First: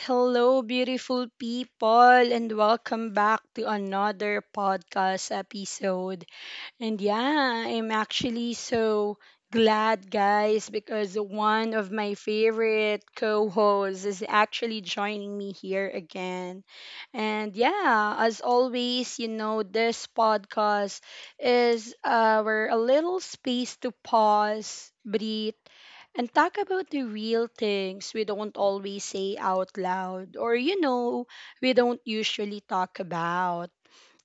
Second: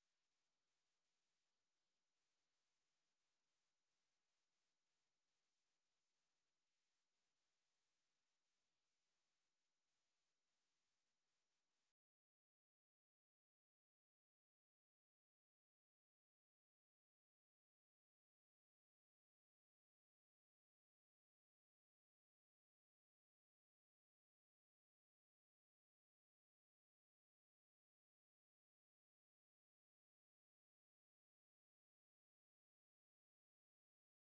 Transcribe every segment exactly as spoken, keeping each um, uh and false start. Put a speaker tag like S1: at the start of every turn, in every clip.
S1: Hello, beautiful people, and welcome back to another podcast episode. And yeah, I'm actually so glad, guys, because one of my favorite co hosts is actually joining me here again. And yeah, as always, you know, this podcast is our a little space to pause, breathe and talk about the real things we don't always say out loud or, you know, we don't usually talk about.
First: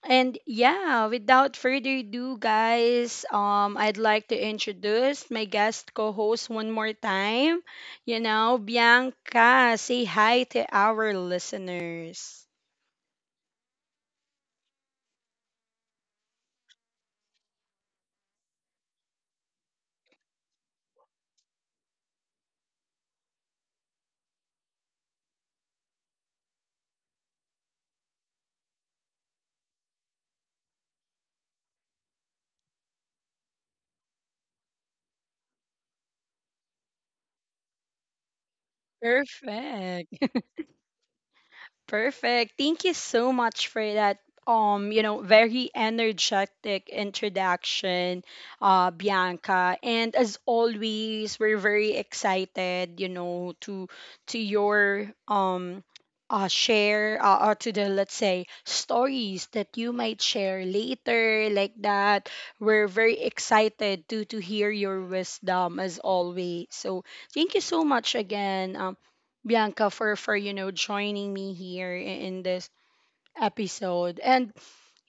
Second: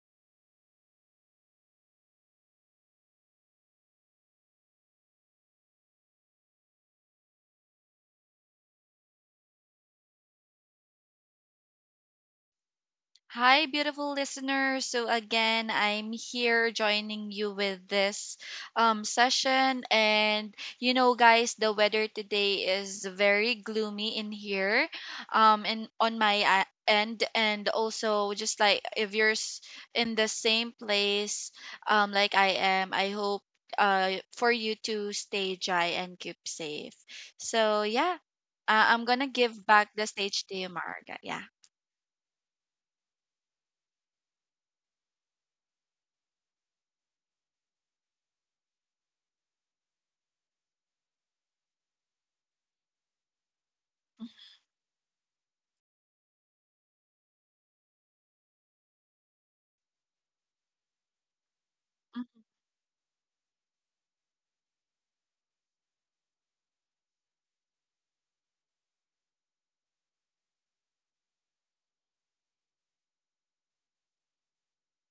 S1: And yeah, without further ado, guys, um, I'd like to introduce my guest co-host one more time. You know, Bianca, say hi to our listeners.
S2: Hi, beautiful listeners. So, again, I'm here joining you with this um, session. And, you know, guys, the weather today is very gloomy in here um, and on my uh, end. And also, just like if you're s- in the same place um, like I am, I hope uh, for you to stay dry and keep safe. So, yeah, uh, I'm going to give back the
S1: Perfect.
S2: stage to you, Marga. Yeah.
S1: Perfect. Thank you so much for that, um, you know, very energetic introduction, uh, Bianca. And as always, we're very excited, you know, to to your um uh, share, uh, or to the, let's say, stories that you might share later, like that.
S2: Mm-hmm.
S1: We're very excited to to hear your wisdom as always, so thank you so much again, um, Bianca, for for you know joining me here, i- in this episode. And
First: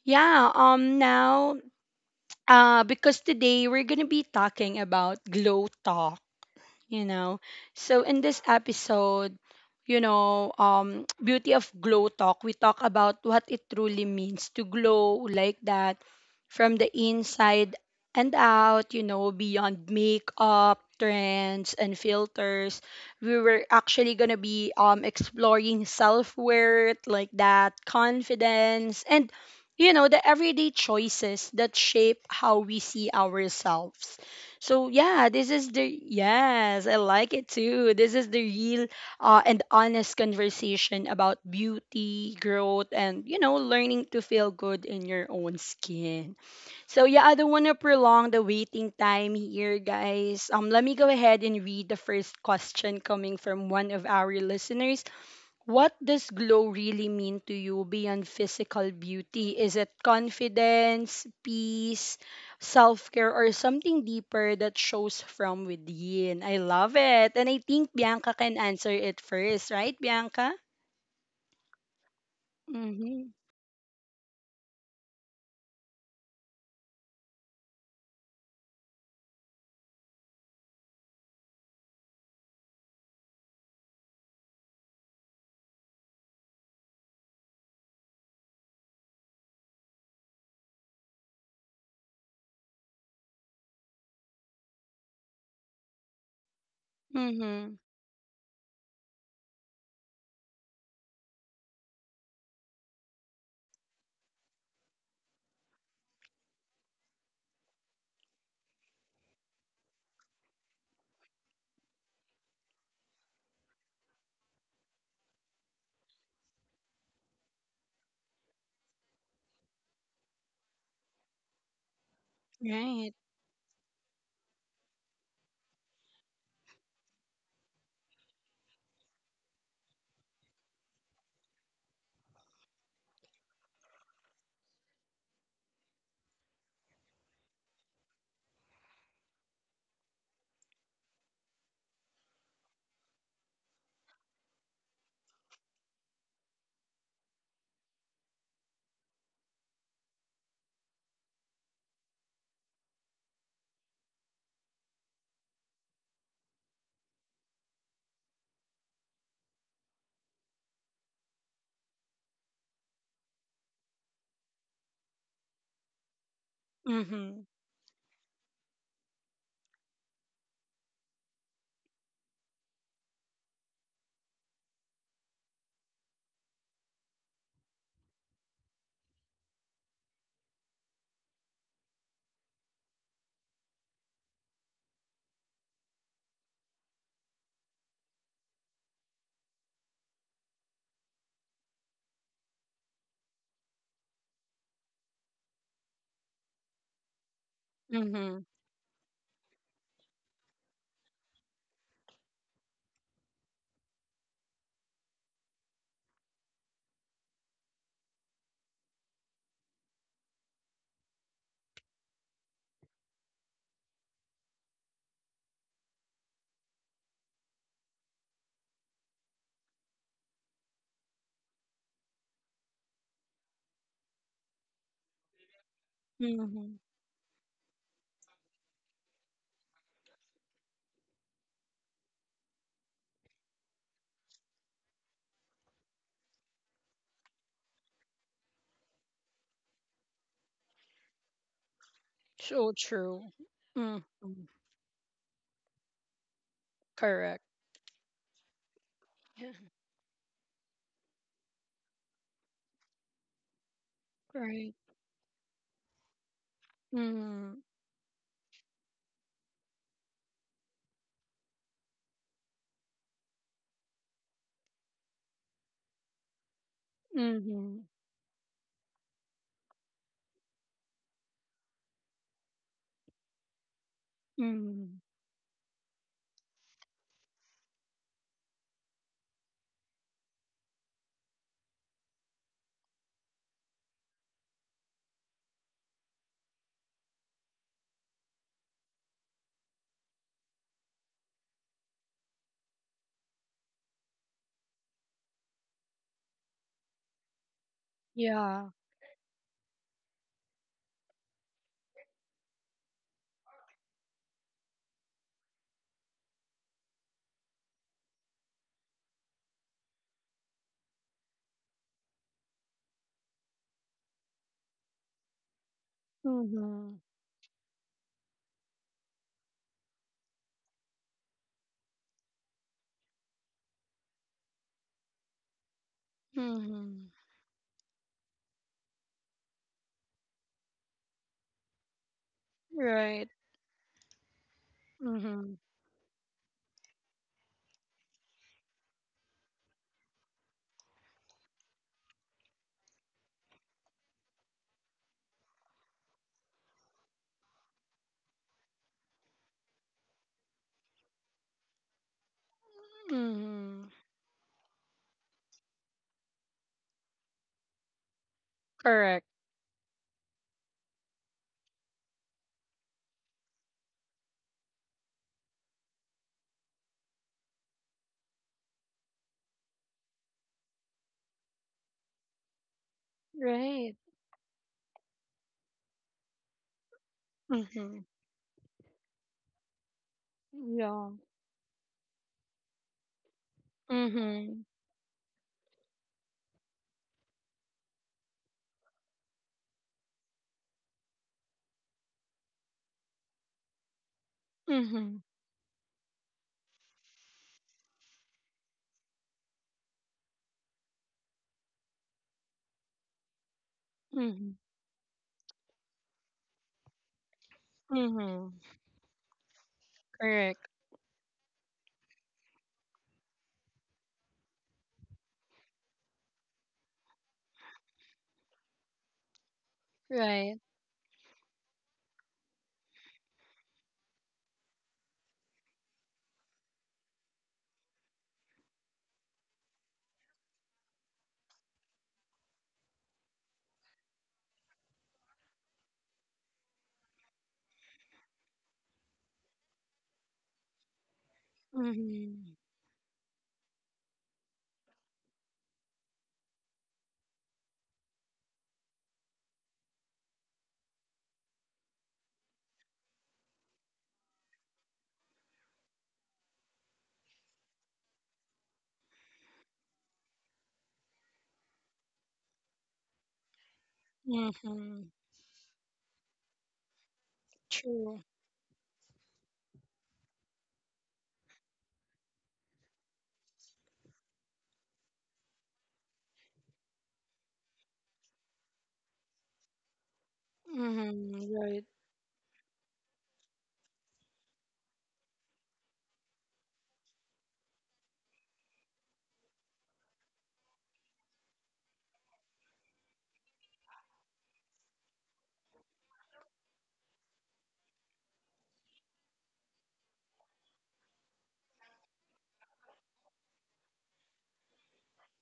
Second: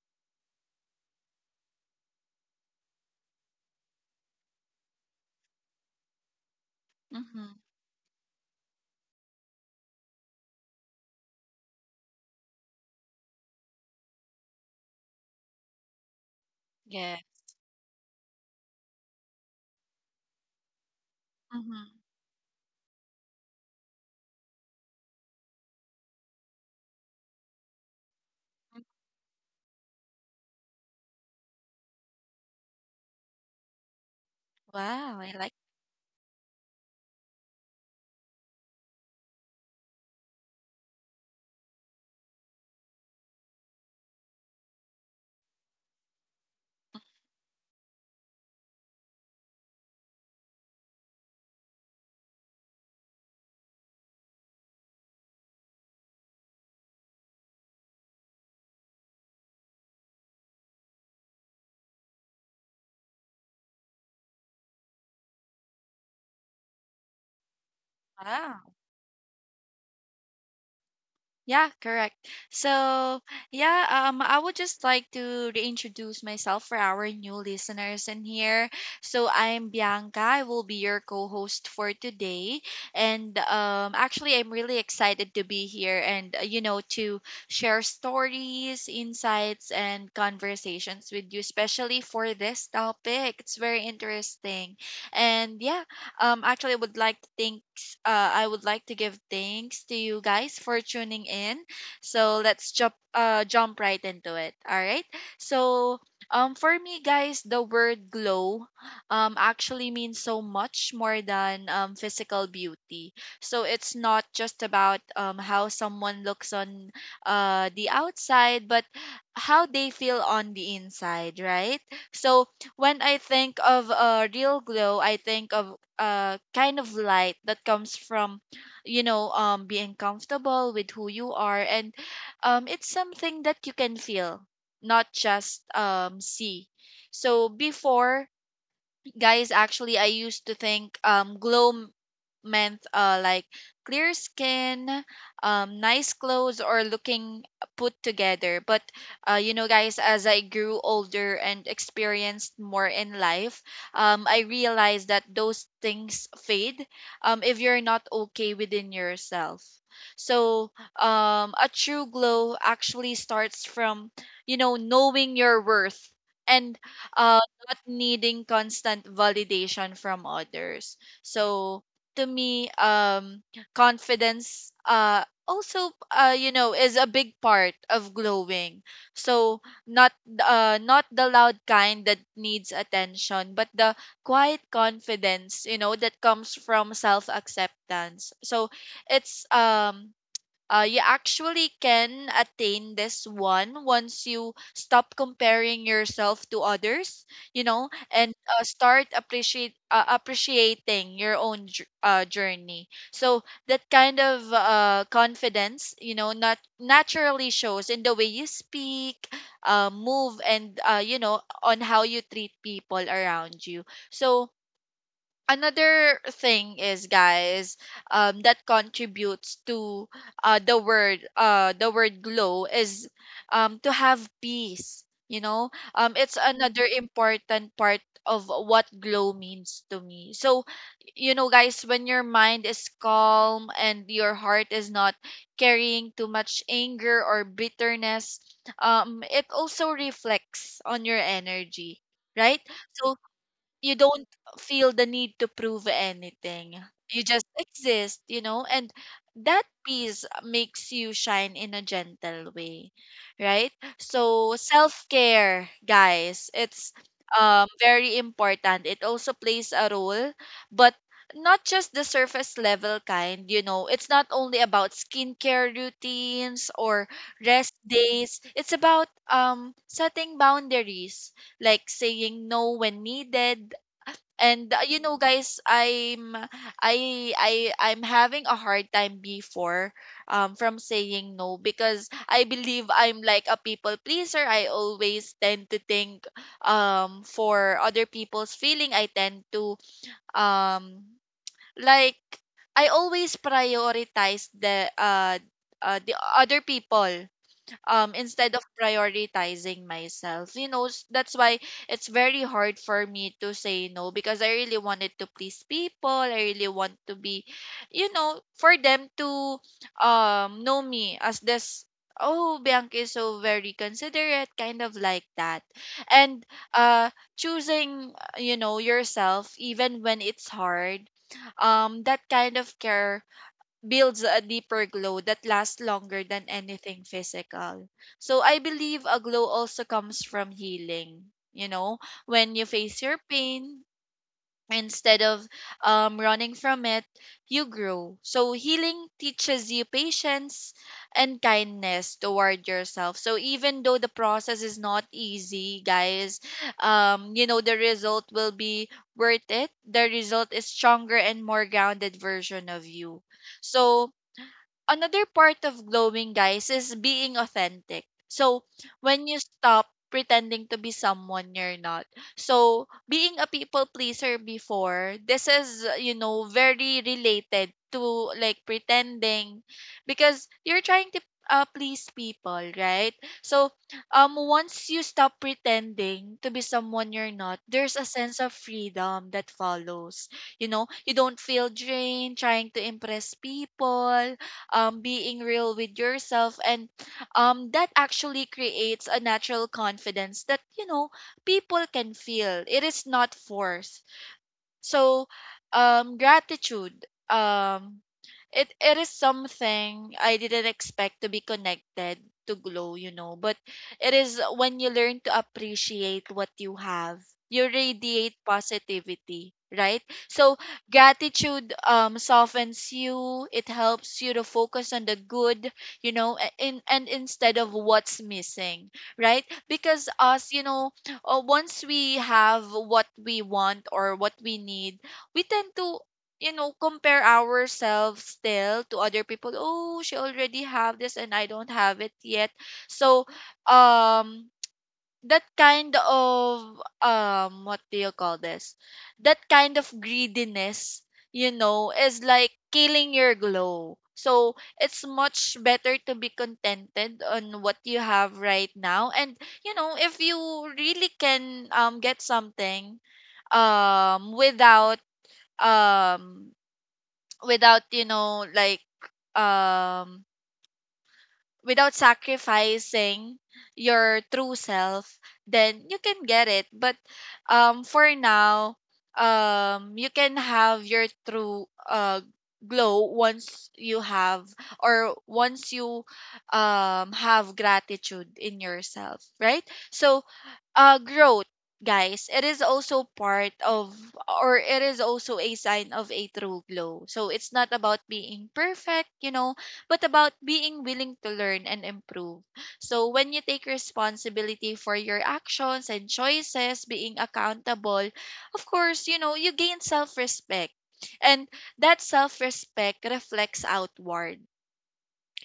S1: yeah, um now, uh because today we're going to be talking about glow talk, you know.
S2: Mm-hmm.
S1: So in this episode, you know, um beauty of glow talk, we talk about what it truly means to glow, like that, from the
S2: Yeah.
S1: inside and out, you know, beyond makeup, trends and
S2: Mhm.
S1: filters. We were actually going to be um exploring self-worth, like that,
S2: Mm.
S1: confidence, and you know, the everyday choices that shape how we see ourselves. So
S2: Wow,
S1: yeah,
S2: I like
S1: this is the yes, I like it too. This is the real, uh, and honest conversation about beauty, growth, and you know, learning to feel good in your own skin. So yeah, I don't want to prolong the waiting time here, guys. Um, let me go ahead and read the first question coming from one of our listeners. What does glow really mean to you beyond physical beauty? Is it confidence, peace, self care, or something deeper that shows from within? I love it. And I think Bianca can
S2: wow.
S1: answer it first, right, Bianca?
S2: Yeah, correct.
S1: Mm
S2: So,
S1: hmm.
S2: yeah, um I would just like to reintroduce myself for our new listeners in here. So, I'm Bianca. I will be your co-host for today. And um actually I'm really excited to be here and uh, you know to share stories, insights and conversations with you especially for this topic. It's very interesting. And yeah. Um, actually, I would like to
S1: Mm hmm.
S2: thanks. Uh, I would like to give thanks to you guys for tuning in. So let's jump. Uh, jump right into it. All right. So um, for me, guys, the word glow um, actually means so much more than um physical beauty. So it's not just about um how someone looks on uh the outside, but how they feel on the inside, right? So when
S1: Right.
S2: I think of a uh, real glow, I think of uh kind of light that comes from you know um being comfortable with who you are, and um it's something that you can feel, not just um see. So before, guys, actually I used to think um glow m- meant uh like clear skin, um nice clothes, or looking put together. But uh you know, guys, as I grew older and experienced more in life, um I realized that those things fade um if you're not okay within yourself. So um a true glow actually starts from, you know, knowing your worth, and
S1: Mm
S2: uh,
S1: hmm.
S2: not needing constant validation from others. So to me, um, confidence uh, also, uh, you know, is a big part of glowing. So not uh, not the loud kind that needs attention, but the quiet confidence, you know, that comes from self acceptance. So it's um uh, you actually can attain this one once you stop comparing yourself to others, you know,
S1: Mm
S2: and
S1: hmm.
S2: uh, start appreciate uh, appreciating your own jour- uh, journey. So that kind of uh, confidence, you know, not naturally shows in the way you speak, uh, move, and, uh, you know, on how you treat people around you. So another thing is, guys, um that contributes to uh the word uh the word glow is, um to have peace, you know. Um it's
S1: Mm hmm.
S2: another important part of what glow means to me. So, you know, guys, when your mind is calm and your heart is not carrying too much anger or bitterness, um it also reflects on your energy, right?
S1: So
S2: So
S1: true.
S2: you
S1: Mm
S2: don't
S1: hmm.
S2: feel the need to prove anything. You
S1: Correct.
S2: just exist, you know, and
S1: Yeah.
S2: that peace makes you shine in a gentle way, right? So
S1: Right.
S2: self care, guys, it's
S1: Mm hmm.
S2: um very important. It also plays a role, but not just the surface level kind, you know. It's not only about skincare routines or
S1: Mm
S2: rest
S1: hmm.
S2: days. It's about um setting boundaries, like saying no when needed.
S1: Mm
S2: And uh, you
S1: hmm.
S2: know, guys, I'm I I I'm having a hard time before, um from saying no, because I believe I'm like a people pleaser. I always tend to think um for other people's feeling. I tend to um like I always prioritize the uh, uh the other people, um instead of
S1: Yeah.
S2: prioritizing myself, you know. S- that's why it's very hard for me to say no, because I really wanted to please people. I really want to be, you know, for them to um know me as this, oh, Bianca is so very considerate, kind of like that. And
S1: Mm hmm.
S2: uh choosing, uh, you know, yourself even when it's hard, um that kind of care builds a deeper glow that lasts longer than
S1: Mm
S2: anything
S1: hmm.
S2: physical. So I believe a glow also comes from healing. You know, when you face your
S1: Right.
S2: pain, instead of
S1: Mhm.
S2: um, running from it, you grow. So healing teaches you patience and kindness toward yourself. So even though the process is not easy, guys, um, you know, the result will be worth it. The result is stronger and more grounded version of you.
S1: Mhm.
S2: So another part of glowing, guys, is being authentic. So when
S1: Correct.
S2: you stop pretending to be someone you're not. So being a people pleaser before, this is, uh, you know, very related to like pretending, because you're trying to uh, please people, right? So,
S1: Right.
S2: um once you stop pretending to be someone you're not, there's a
S1: Mhm.
S2: sense of freedom that follows. You know, you
S1: Yeah.
S2: don't feel drained trying to impress people,
S1: Mhm.
S2: um, being real with yourself, and um, that actually creates a natural confidence that, you know, people can feel. It is not forced. So,
S1: Mhm.
S2: um, gratitude. Um, it it is something I didn't expect to be connected to glow, you know. But it is
S1: Mhm.
S2: when you learn to appreciate what you have, you radiate
S1: Mhm.
S2: positivity, right? So
S1: Correct.
S2: gratitude um softens you. It helps you to focus on the good, you know, a- in and instead of what's missing, right? Because us, you
S1: Right.
S2: know, uh, once we have what we want or what we need, we tend to, you know, compare ourselves still to other people. Oh, she already have this and I don't have it yet. So, um that kind of um what do you call this that kind of greediness, you know, is like
S1: Mhm.
S2: killing your glow. So it's much better to be contented on what you have right now. And, you know, if you really can um get something um without um without you know like um without sacrificing your true
S1: Mhm.
S2: self, then you can get it. But um, for
S1: True.
S2: now, um, you can have your true uh, glow once you have, or once you um, have gratitude in yourself, right? So, uh, growth,
S1: Mhm. Right.
S2: guys, it is also part of, or it is also a sign of a true glow. So it's not about being perfect, you know, but about being willing to learn and improve. So when you take responsibility for your actions and choices, being accountable, of course, you know, you gain self-respect. And that self-respect reflects outward.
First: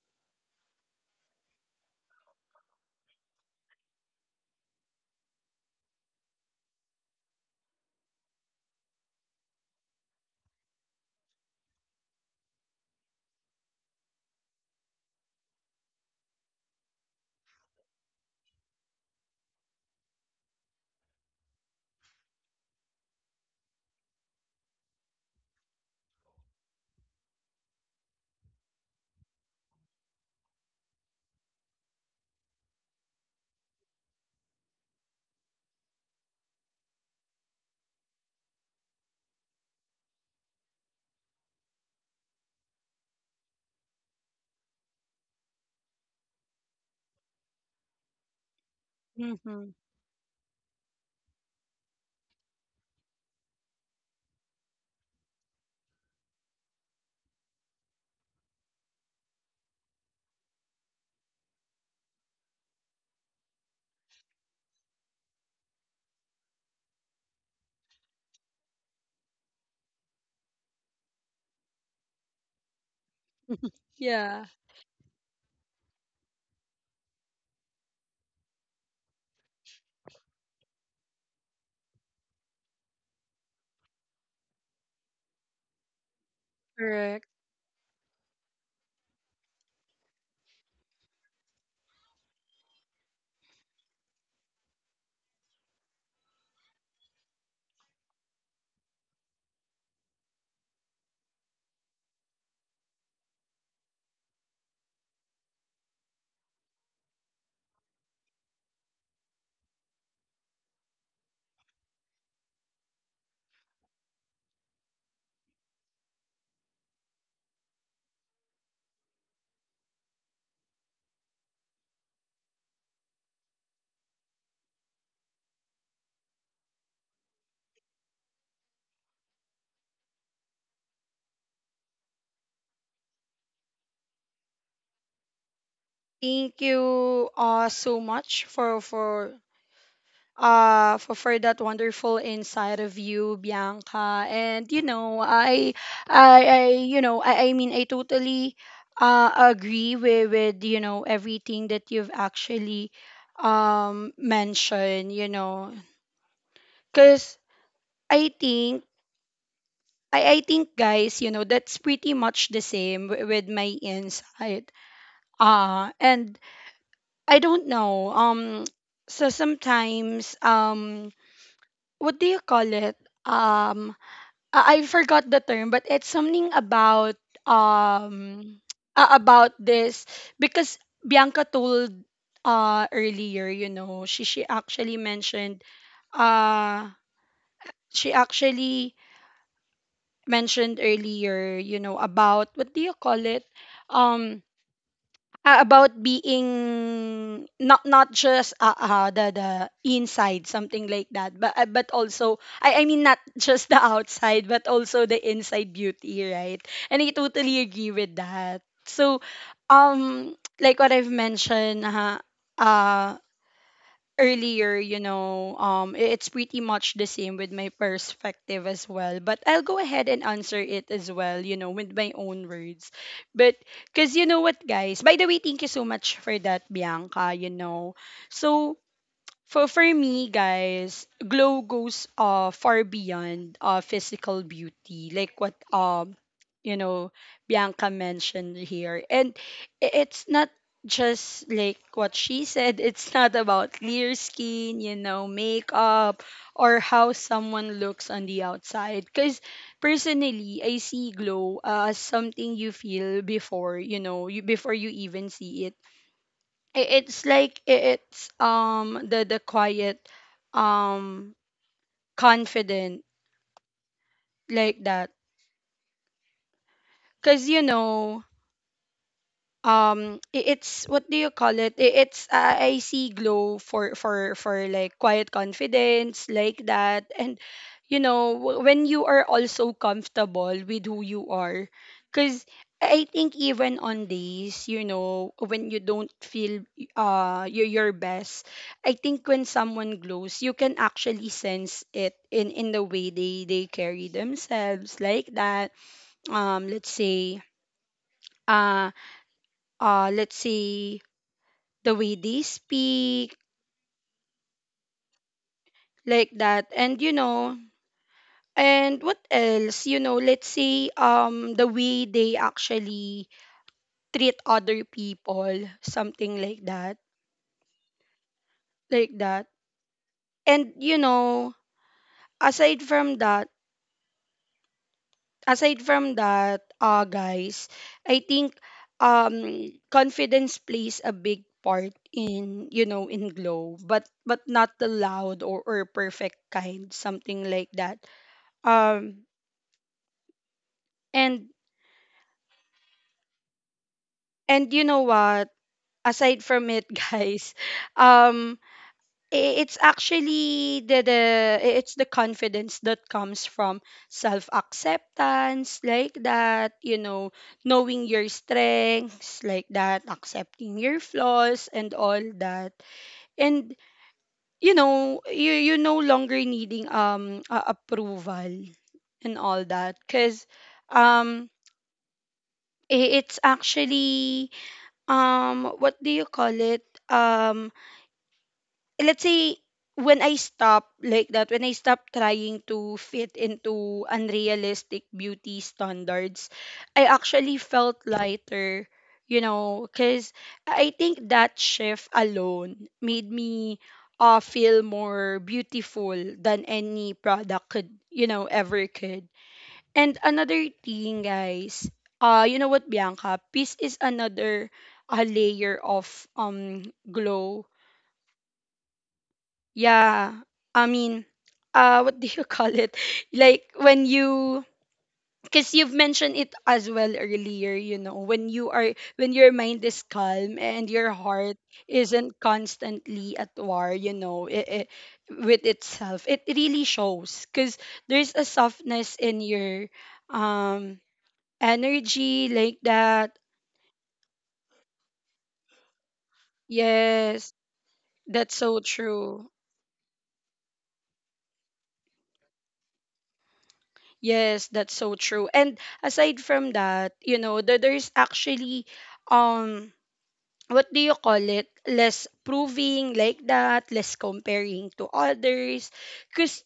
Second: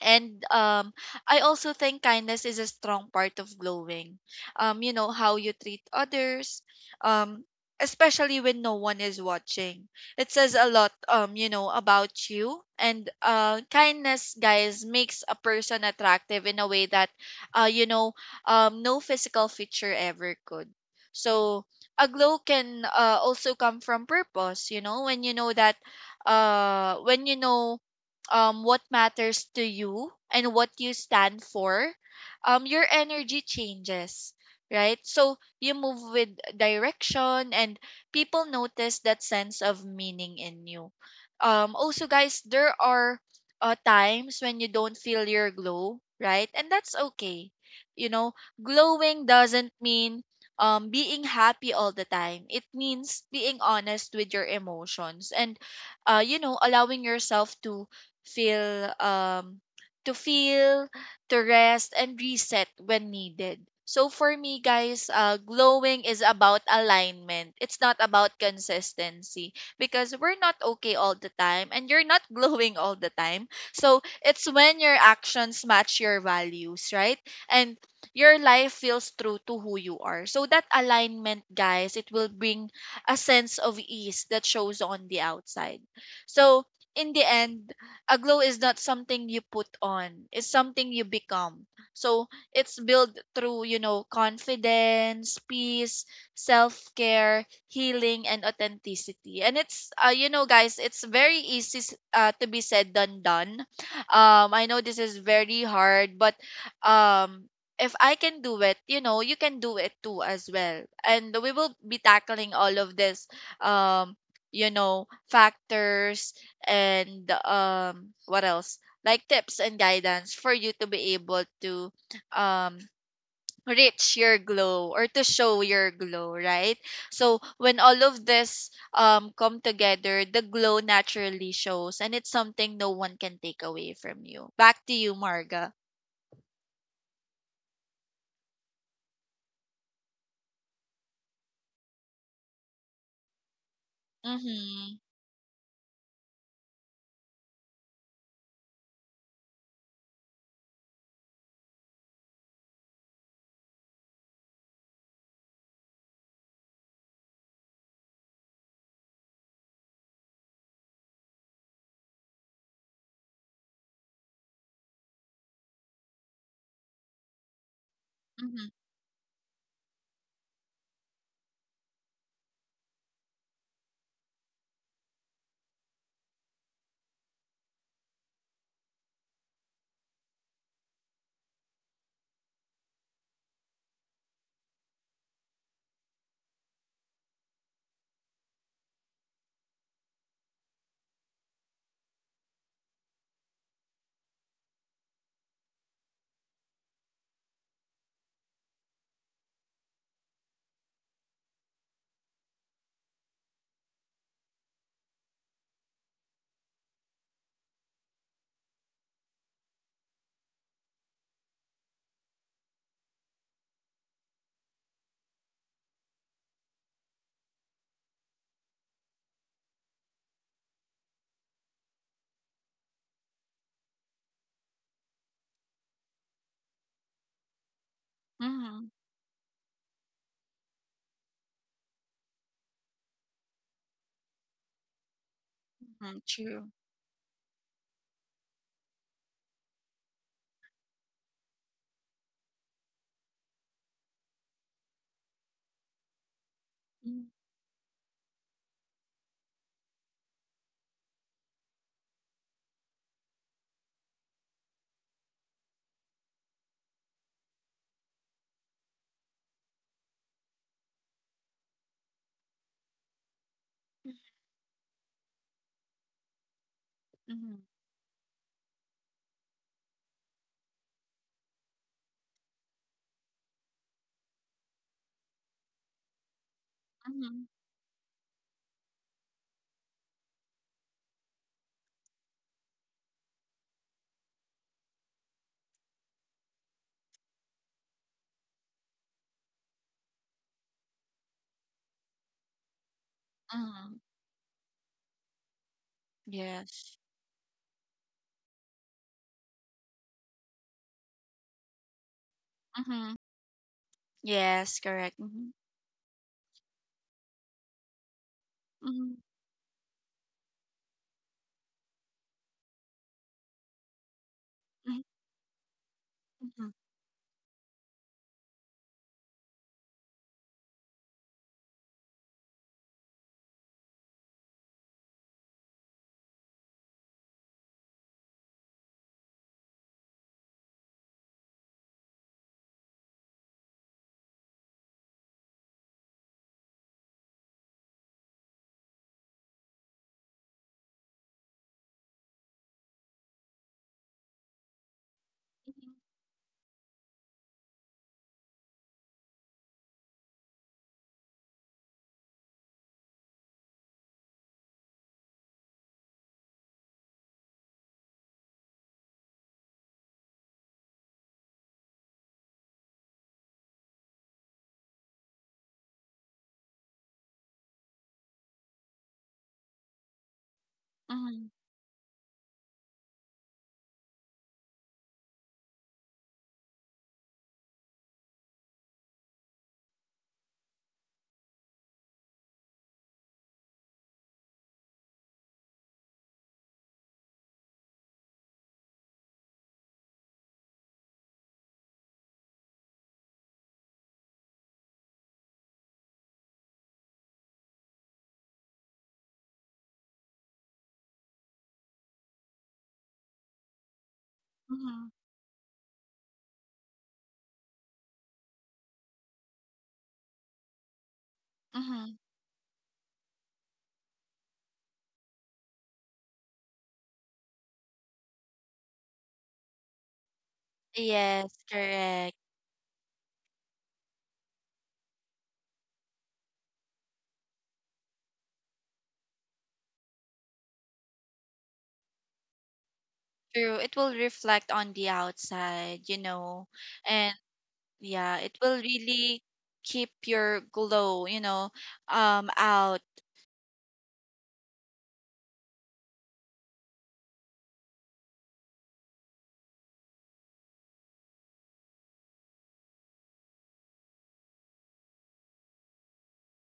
S2: And um, I also think kindness is a strong part of glowing. Um, you know, how you treat others, um, especially when no one is watching. It says a lot, um, you know, about you. And uh, kindness, guys, makes a person attractive in a way that, uh, you know, um, no physical feature ever could. So a glow can, uh, also come from purpose, you know, when you know that, uh, when you know um, what matters to you and what you stand for, um, your energy changes, right? So you move with direction, and people notice that sense of meaning in you. Um, also, guys, there are uh, times when you don't feel your glow, right? And that's okay. You know, glowing
S1: Mhm.
S2: doesn't mean, um, being happy all the time. It means being honest with your emotions, and, uh, you know, allowing yourself to feel um to feel, to rest and reset when needed. So for me, guys, uh glowing is about alignment. It's not about consistency, because we're not okay all the time and you're not glowing all the time. So
S1: Yeah.
S2: it's when your actions match your values, right? And your life feels true to who you are. So that alignment, guys, it will bring a sense of ease that shows on the outside. So in the
S1: Correct.
S2: end, a glow is not something you put on, it's something you become. So it's built through, you know, confidence, peace, self-care, healing, and authenticity. And it's, uh, you know, guys, it's very easy s- uh, to be said than done. um I know this is very hard, but um if I can do it, you know, you can do it too as well. And we will be tackling all of this, um you know, factors, and um what else like tips and guidance for you to be able to um reach your glow or to show your glow, right? So when all of this um come together, the glow naturally shows, and it's something no one can take away from you. Back to you, Marga.
S1: Thank you, uh so much for for uh for, for that wonderful inside of you, bianca, and you
S2: Mhm.
S1: know I I, I you know I, I mean, i totally uh agree with with you know everything that you've actually um mentioned you know Because I think, I, I think, guys, you know that's pretty much the same wi- with my insight, uh and I don't know. um
S2: Mhm.
S1: so sometimes, um what do you call it, um I I forgot the term, but it's something about, um a- about this. Because Bianca told, uh earlier, you know, she she actually mentioned uh she actually mentioned earlier, you know, about, what do you call it? Um uh, about being, not not just, uh, uh, the the inside, something like that, but, uh, but also, I, I mean, not just the outside, but also the inside beauty, right? And I totally agree with that. So, um like what I've mentioned, uh, uh earlier, you know, um, i- it's pretty much the same with my perspective as well. But I'll go ahead and answer it as well, you know, with my own words. But, because you know what, guys, by the way, thank you so much for that, Bianca, you know. So,
S2: Mhm.
S1: for for me, guys, glow goes uh far beyond uh physical beauty, like what um
S2: Mhm. True.
S1: you know Bianca mentioned here, and i- it's not just like what she said. It's not about clear skin, you know, makeup, or how
S2: Mhm.
S1: someone looks on the outside. Because personally, I see glow uh, as something you feel before, you know you before you even see it. I- it's like i- it's um the the quiet, um confident, like that. Because
S2: Mhm.
S1: you know um i- it's, what do you call it, I- it's uh, I see glow, for for for like quiet confidence, like that. And
S2: Mhm.
S1: you know w- when you are also comfortable with who you are. Because I think, even on days, you know when you don't feel, uh your, your best, I think when someone glows you can actually sense it in in the way they they
S2: Mhm.
S1: carry themselves, like that. um let's
S2: Yes.
S1: say uh uh let's say the way they
S2: Mhm.
S1: speak,
S2: Yes, correct. Mhm.
S1: like that. And you know and
S2: Mhm.
S1: what else, you know let's say, um the way they actually treat other
S2: Mhm.
S1: people, something like that, like that And you know aside from that, aside from that uh guys, I think, um confidence plays a big part in, you know in glow, but but not the loud, or, or perfect kind, something like that um and And you know what?
S2: Mhm.
S1: Aside from it, guys, um, i- it's actually the, the it's the confidence that comes from self acceptance, like that. You know, knowing your strengths, like that, accepting your flaws and all that, and you know, you you no longer needing, um a- approval and all that, cause,
S2: Mhm.
S1: um i- it's actually, um what do you call it, um let's say, when i stop like that when I stop trying to fit into unrealistic beauty standards, I actually felt lighter. You know, cuz I think that shift alone made me, uh, feel more beautiful than any product could you know ever could. And another thing, guys, uh, you know what, Bianca? Peace is another,
S2: Mhm,
S1: uh, layer of um glow. Yeah, I mean, uh,
S2: mhm,
S1: what do you call it? Like when you, because you've mentioned it as well earlier. You know, when you are, when your mind is calm and your
S2: Yes,
S1: heart
S2: correct.
S1: isn't constantly at war. You know, it, it, with itself, it really shows. Because there's a softness in your, um energy, like that.
S2: True. It will reflect on the outside, you know. And
S1: Yes,
S2: yeah, it
S1: that's
S2: will
S1: so
S2: really
S1: true.
S2: keep your glow, you know, um out.
S1: Yes, that's so true. And aside from that, you know, the, there's actually, um what do you call it, less proving, like that, less comparing to others. Cause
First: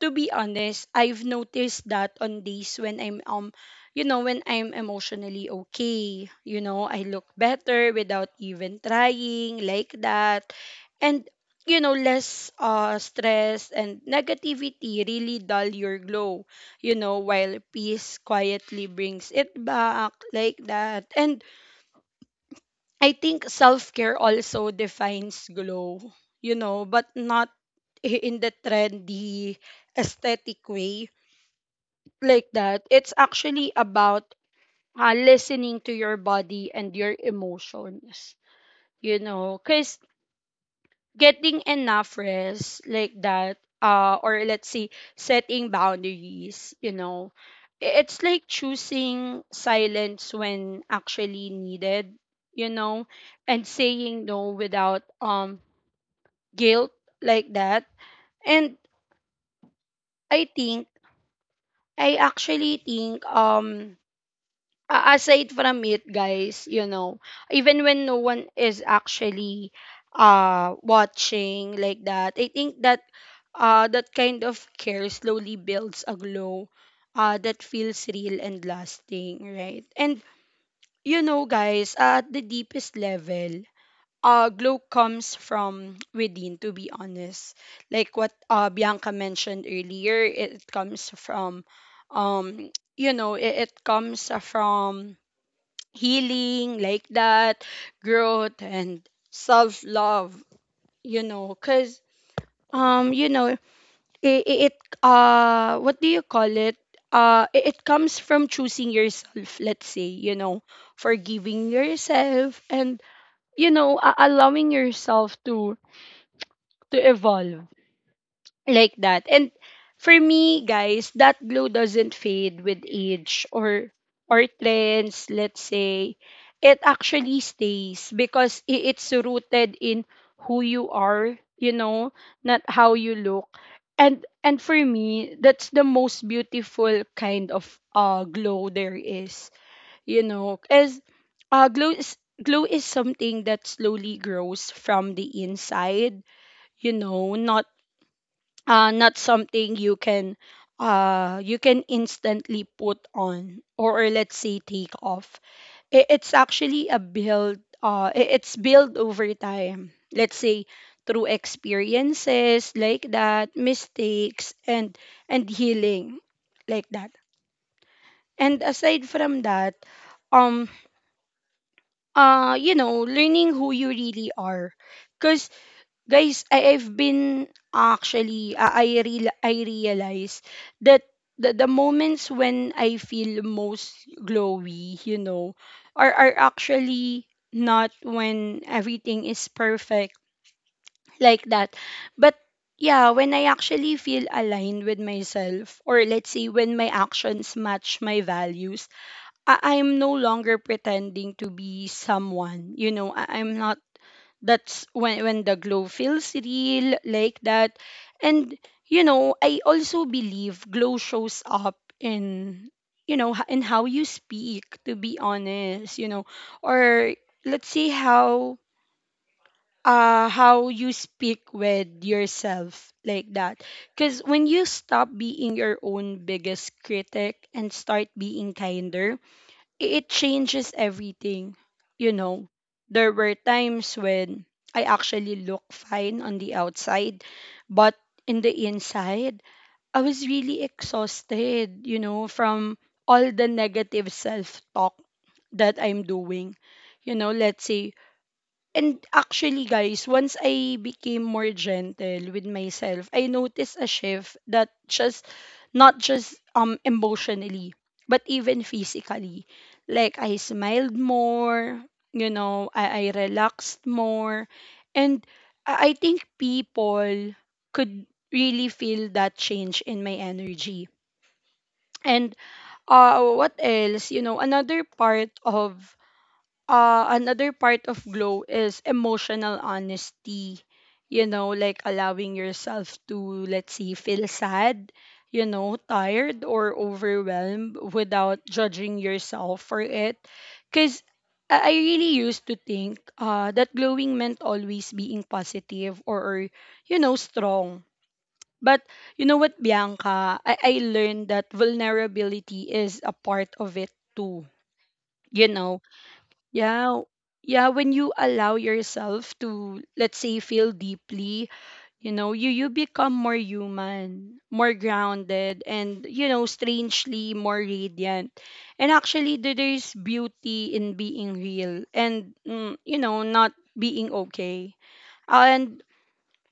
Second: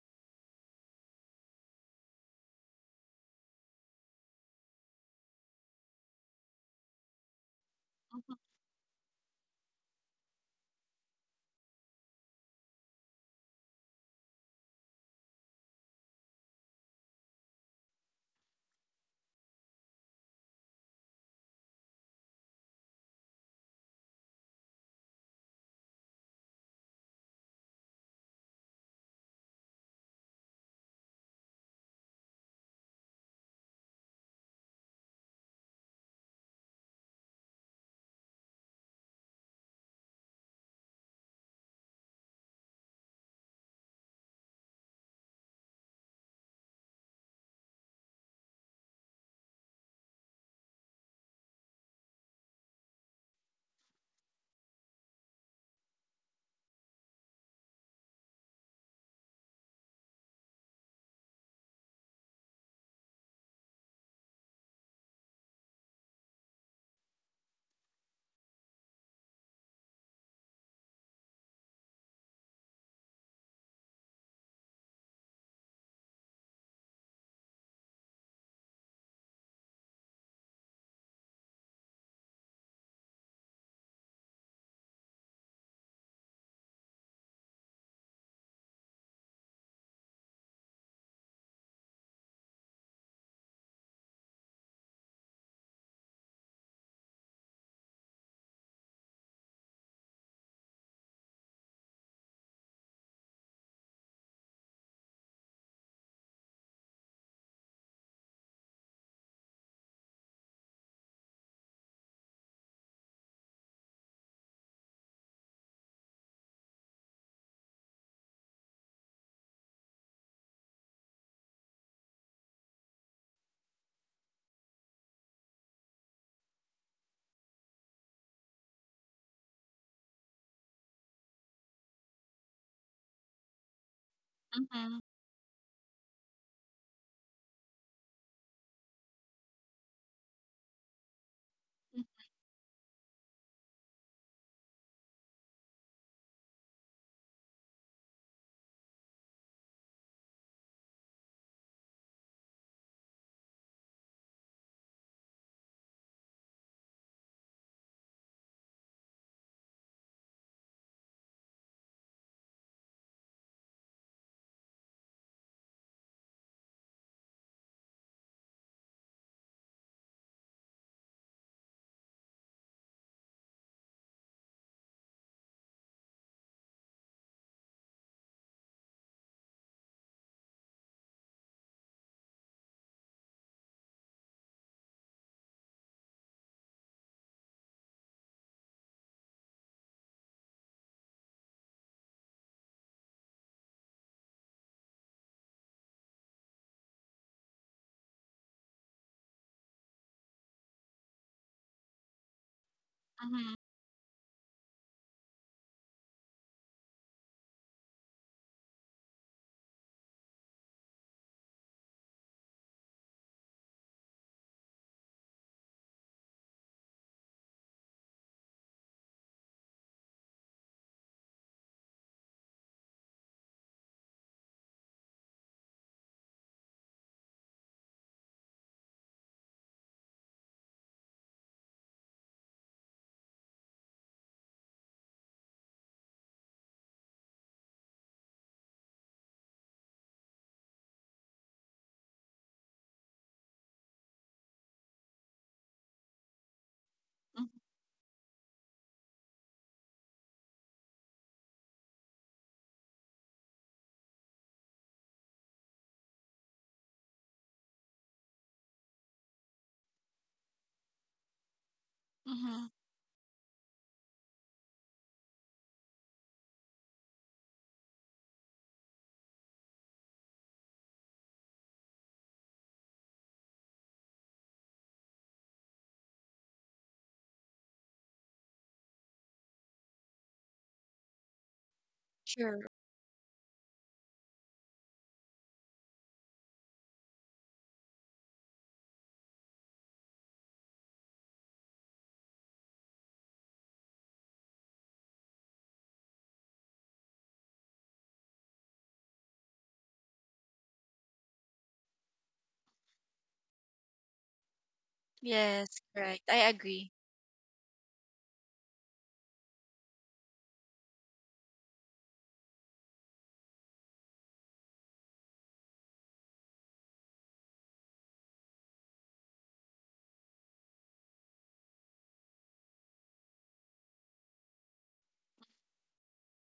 S1: to be honest, I've noticed that on days when I'm um you know, when I'm emotionally okay, you know, I look better without even trying, like that. And you know, less, uh stress and negativity really dull your glow, you know, while peace quietly brings it back, like that. And I think self-care also defines glow, you know, but not, i- in the trendy aesthetic way, like that. It's actually about, uh, listening to your body and your emotions. You know, because getting enough rest, like that, uh, or let's say setting boundaries, you know, i- it's like choosing silence when actually needed, you know, and saying no without, um guilt, like that. And I think I actually think, um a- aside from it, guys, you know even when no one is actually, uh watching, like that, I think that uh that kind of care slowly builds a glow, uh that feels real and lasting, right? And you know guys, at the deepest level, uh glow comes from within, to be honest. Like what, uh bianca mentioned earlier, it it comes from, um you know it, it comes from healing, like that, growth and self love. You know, cuz, um you know it, it uh what do you call it, uh i- it comes from choosing yourself, let's say, you know forgiving yourself, and you know a- allowing yourself to to evolve, like that. And for me, guys, that glow doesn't fade with age, or or trends, let's say. It actually stays, because i- it's rooted in who you are, you know, not how you look. And and for
S2: Mm-hmm, mm-hmm,
S1: me, that's the most beautiful kind of uh glow there is, you know. As uh glow is Glow is something that slowly grows from the inside, you know, not uh, not something you can uh you can instantly put on or or let's say take off. I- it's actually a build uh I- It's built over time, let's say, through experiences like that, mistakes, and and healing, like that. And aside from that, um uh you know, learning who you really are, guys. I, I've been actually uh, I real I realize that the, the moments when I feel most glowy, you know, are are actually not when everything is perfect, like that, but yeah, when I actually feel aligned with myself, or let's say when my actions match my values. I I'm no longer pretending to be someone, you know. I, I'm not. That's when when the glow feels real, like that. And you know, I also believe glow shows up in, you know, h- in how you speak, to be honest, you know. Or let's see how uh how you speak with yourself, like that. Because when you stop being your own biggest critic and start being kinder, it changes everything. You know, there were times when I actually looked fine on the outside, but in the inside, I was really exhausted, you know, from all the negative self talk that I'm doing. You know, let's say. And actually, guys, once I became more gentle with myself, I noticed a shift that just not just um emotionally, but even physically. Like I smiled more, you know,
S2: mm-hmm.
S1: I, I relaxed more. And I I think people could really feel that change in my energy. And uh what else? You know, another part of uh, another part of glow is emotional honesty. You know, like allowing
S2: Sure.
S1: yourself to, let's say, feel sad, you know, tired or overwhelmed, without judging yourself for it. Because I I really used to think uh, that glowing meant always being positive, or, or, you know, strong. But you know what, Bianca? I, I learned that vulnerability is a part of it too. You know,
S2: Yes, correct. I
S1: yeah,
S2: agree.
S1: yeah, when you allow yourself to, let's say, feel deeply, you know, you you become more human, more grounded, and, you know, strangely more radiant. And actually there- there's beauty in being real and, mm, you know, not being okay. And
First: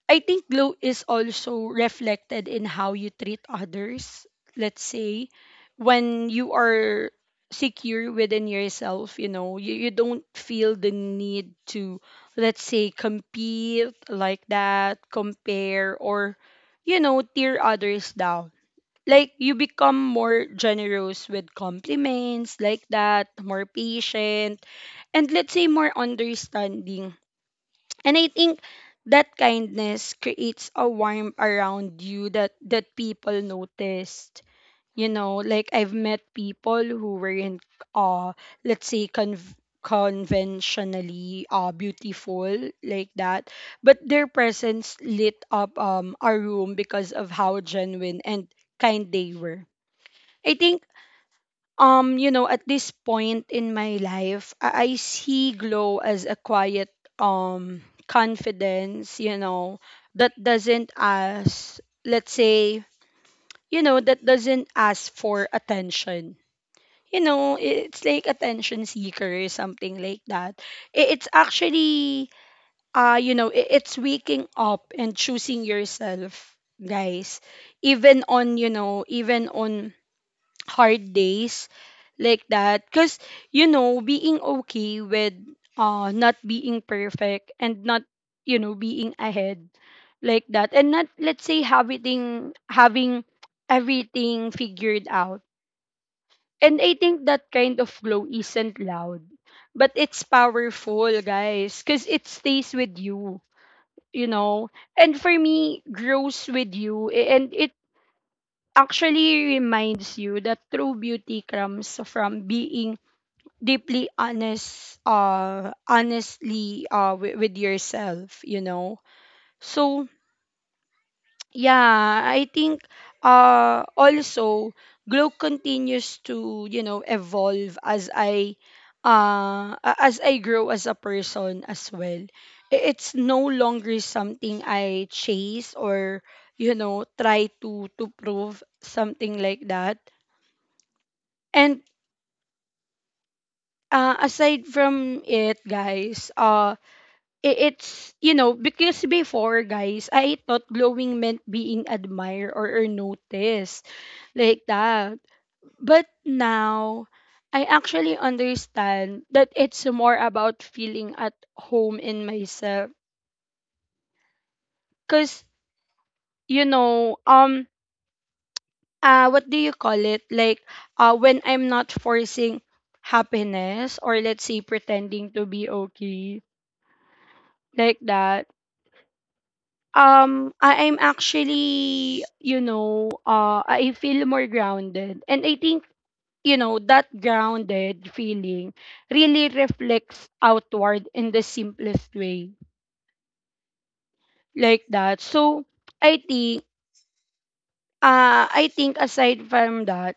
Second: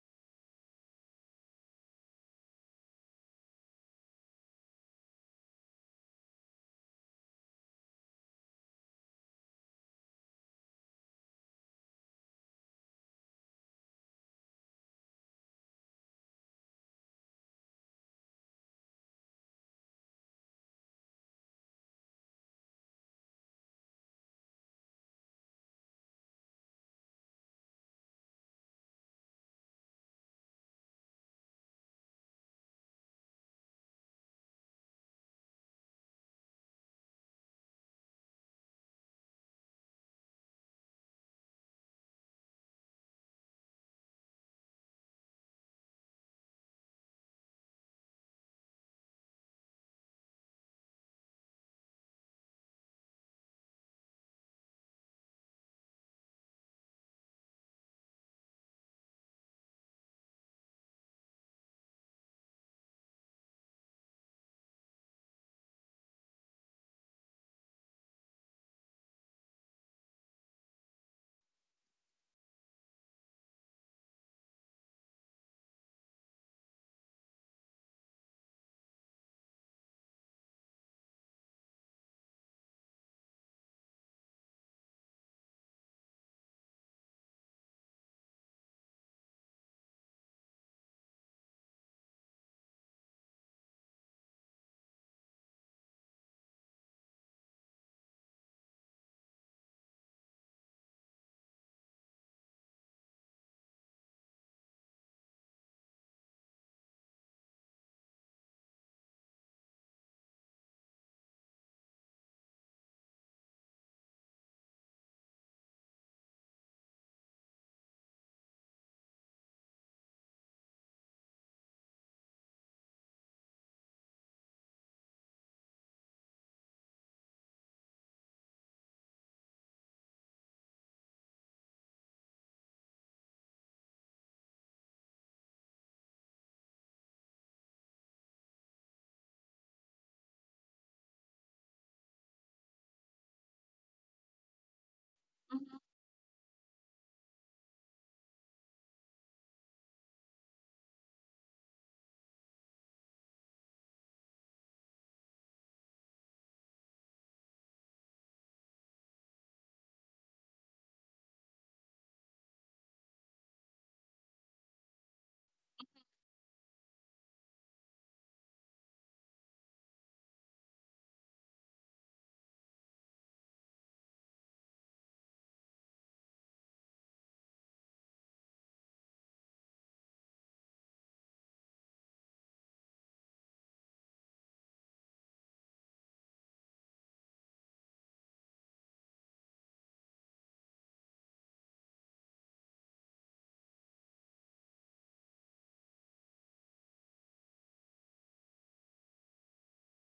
S1: I think glow is also reflected in how you treat others. Let's say when you are secure within yourself, you know, you, you don't feel the need to, let's say, compete, like that, compare, or, you know, tear others down. Like you become more generous with compliments, like that, more patient, and let's say more understanding. And I think that kindness creates a warmth around you that that people noticed. You know, like I've met people who were in uh let's say conv- conventionally uh beautiful, like that, but their presence lit up um a room because of how genuine and kind they were. I think, um you know, at this point in my life, i, I see glow as a quiet um confidence, you know, that doesn't ask, let's say, you know that doesn't ask for attention, you know. It's like attention seeker or something like that. I- it's actually uh You know, i- it's waking up and choosing yourself, guys, even on, you know, even on hard days, like that. Because, you know, being okay with uh not being perfect and not, you know, being ahead, like that, and not, let's say, having having everything figured out. And I think that kind of glow isn't loud, but it's powerful, guys, because it stays with you, you know. And for me, grows with you, a- and it actually reminds you that true beauty comes from being deeply honest uh honestly uh with, with yourself, you know. So yeah, I think, uh also, glow continues to, you know, evolve as i uh a- as I grow as a person as well. I- it's no longer something I chase, or, you know, try to to prove, something like that. And uh, aside from it,
S2: Mm-hmm,
S1: guys, uh, i- it's, you know, because before, guys, I thought glowing meant being admired, or, or noticed, like that. But now, I actually understand that it's more about feeling at home in myself. Because, you know, um, uh, what do you call it? Like, uh, when I'm not forcing happiness, or let's say pretending to be okay, like that, um I am actually, you know, uh I feel more grounded. And I think, you know, that grounded feeling really reflects outward in the simplest way, like that. So I think, uh I think aside from that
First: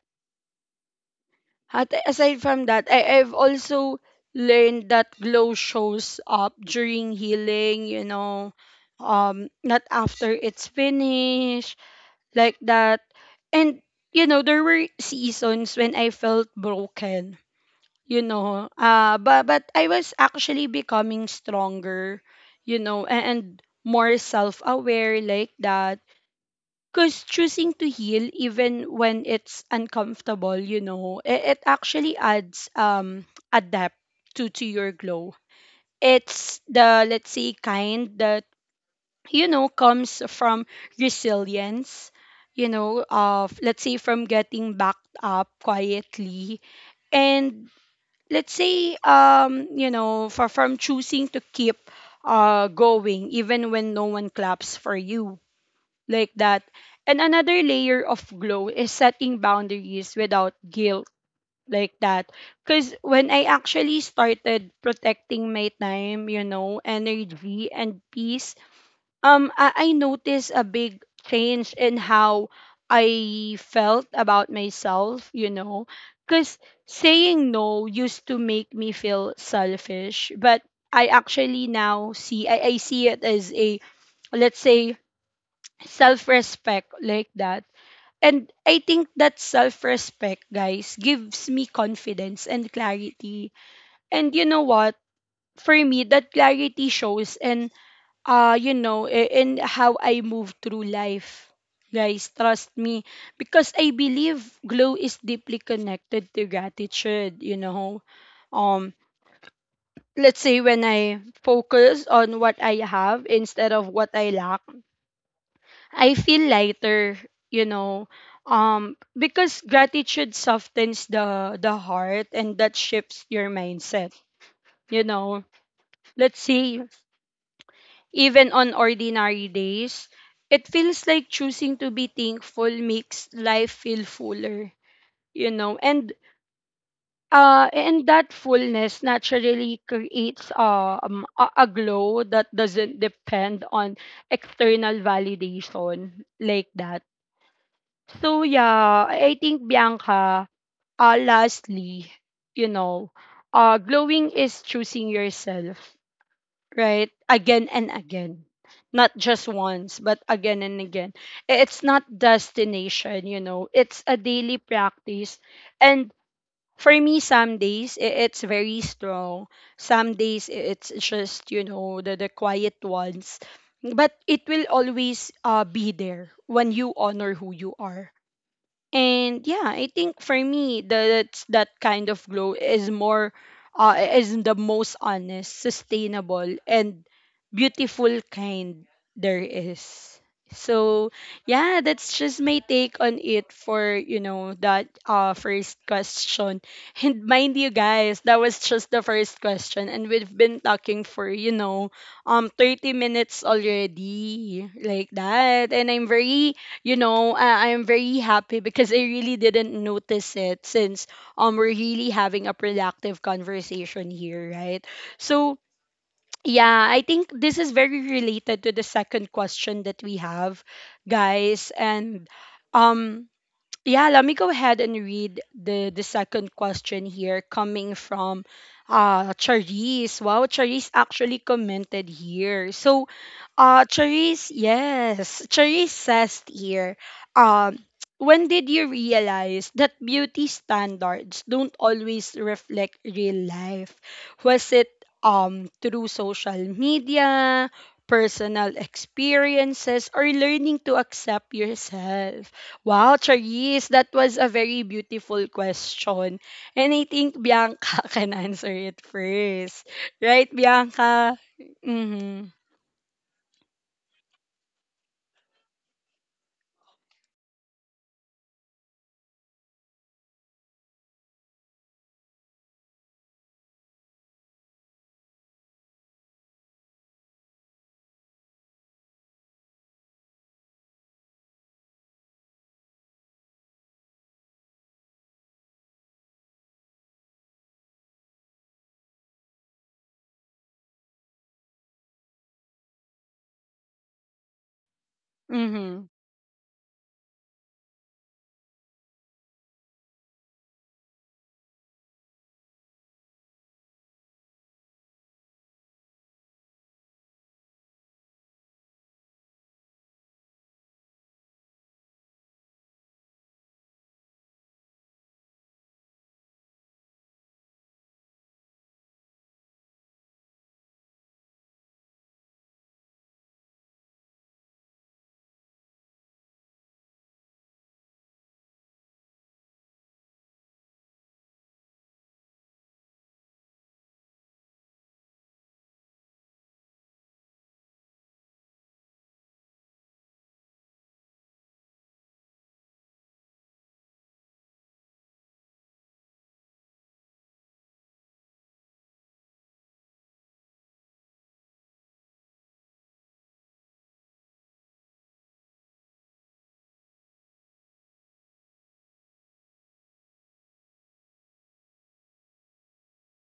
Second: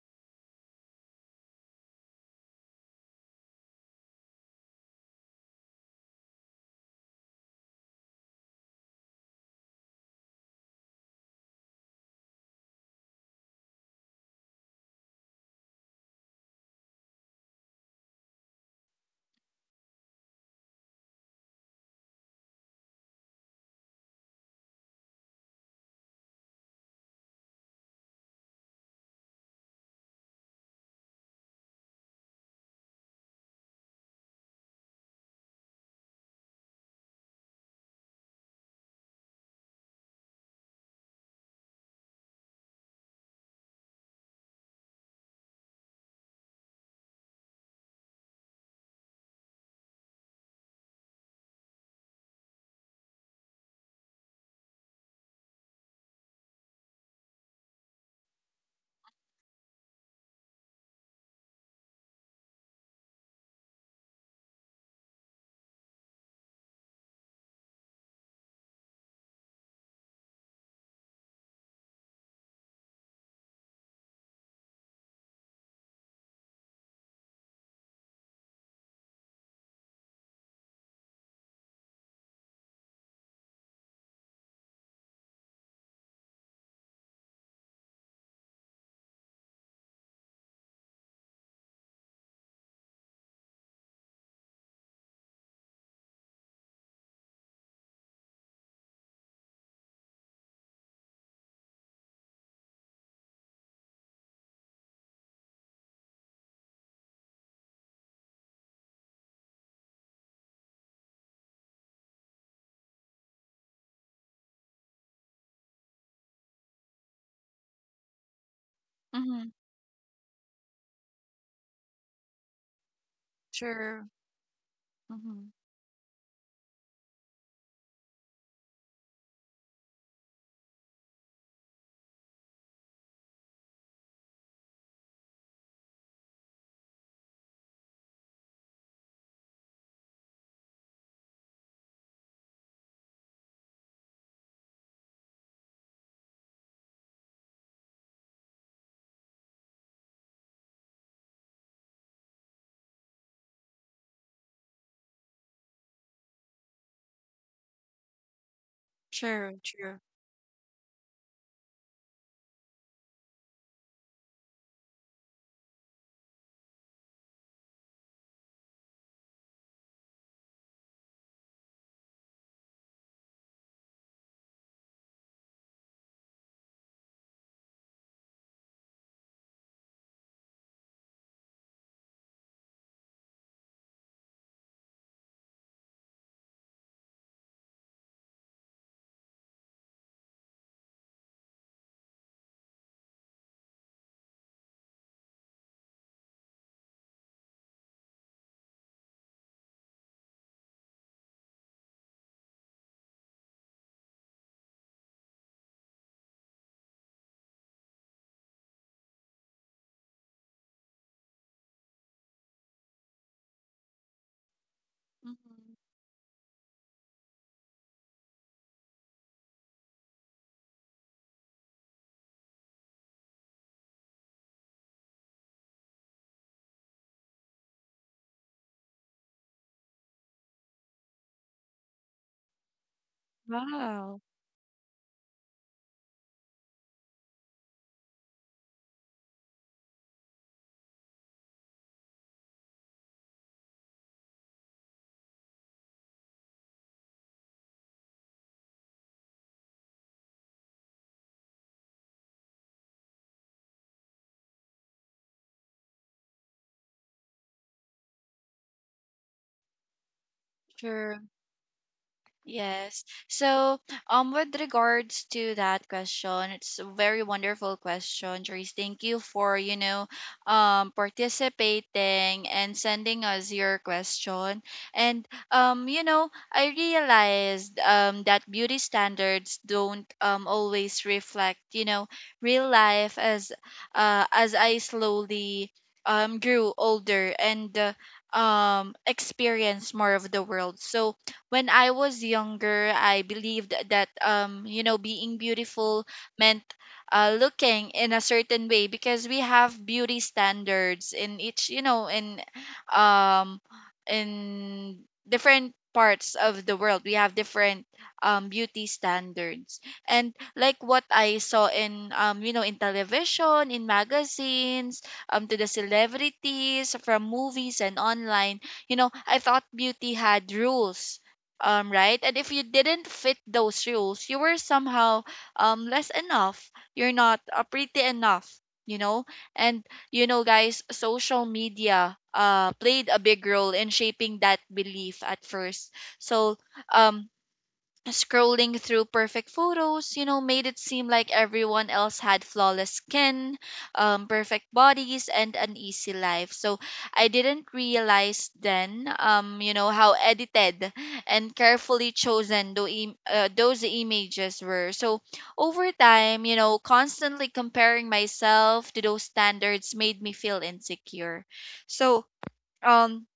S1: at- aside from that, I, I've also learned that glow shows up during healing, you know, um not after it's finished, like that. And you know, there were seasons when I felt broken, you know. Uh but but I was actually becoming stronger, you know, and, and more self-aware, like that. Cause choosing to heal even when it's uncomfortable, you know, it, it actually adds um a depth to to your glow. It's the, let's say, kind that, you know, comes from resilience, you know, of, let's say, from getting backed up quietly, and, let's say, um you know, for, from choosing to keep uh going even when no one claps for you, like that. And another layer of glow is setting boundaries without guilt, like that. Because when I actually started protecting my time, you know, energy, and peace, um I, I noticed a big change in how I felt about myself, you know. Because saying no used to make me feel selfish, but I actually now see, I, I see it as a, let's say, self-respect, like that. And I think that self-respect, guys, gives me confidence and clarity. And you know what? For me, that clarity shows. And uh you know, i- in how I move through life, guys, trust me, because I believe glow is deeply connected to gratitude, you know. um let's say when I focus on what I have instead of what I lack, I feel lighter, you know. Um
S2: mm-hmm.
S1: because gratitude softens the the heart, and that shifts your
S2: Sure.
S1: mindset, you know,
S2: Mm-hmm.
S1: let's say, even on ordinary days. It feels like choosing to be thankful makes life feel fuller, you know. And uh and that fullness naturally creates um a, a glow that doesn't depend on external validation, like that. So yeah, I I think, Bianca, uh lastly, you know, uh glowing is choosing yourself, right? Again and again. Not just
S2: Sure, true.
S1: once, but again and again. I- It's not destination, you know. It's a daily practice. And for me, some days i- it's very strong. Some days i- it's just, you know, the, the quiet ones. But it will always, uh, be there when you honor who you are. And yeah, I think for me, that that kind of glow is more, uh, is the most honest, sustainable, and beautiful kind there is. So yeah, that's just my take on it for, you know, that uh first question. And mind you, guys, that was just the first question, and we've been talking for, you know, um thirty minutes already, like that. And I'm very, you know, I, I'm very happy because I really didn't notice it, since um we're really having a productive conversation here, right? So
S2: Mm-hmm.
S1: yeah, I think this is very related to the second question that we have, guys. And um yeah, let me go ahead and read the the second question here, coming from uh Charisse. Wow, Charisse actually commented here. So uh,
S2: Wow.
S1: Charisse, yes. Charisse says here, um, when did you realize that beauty standards don't always reflect real life? Was it um through social media, personal experiences, or learning to accept yourself? Wow, Charisse, that was a very beautiful question. And I think Bianca can answer it first. Right,
S2: Sure.
S1: Bianca? Mm-hmm.
S2: Yes. So, um, with regards to that question, it's a very wonderful question, Joyce. Thank you for, you know, um, participating and sending us your question. And, um, you know, I realized, um, that beauty standards don't, um, always reflect, you know, real life as, uh, as I slowly, um, grew older and, uh, um, experienced more of the world. So, when I was younger, I believed that um, you know, being beautiful
S1: Mm-hmm.
S2: meant uh, looking in a certain way because we have beauty standards in each, you know, in um in different parts of the world. We have different um beauty standards. And like what I saw in um, you know, in television, in magazines, um to the celebrities from movies and online, you know, I thought beauty had rules, um, right? And if you didn't fit those rules, you were somehow um, less enough. You're not uh, pretty enough, you know? And, you know, guys, social media uh, played a big role in shaping that belief at first. So, um, scrolling through perfect photos, you know, made it seem like everyone else had flawless skin, um, perfect bodies, and an easy life. So I didn't realize then, um, you know, how edited and carefully chosen tho- im- uh, those images were. So over time, you know, constantly comparing myself to those standards made me feel insecure. So, um,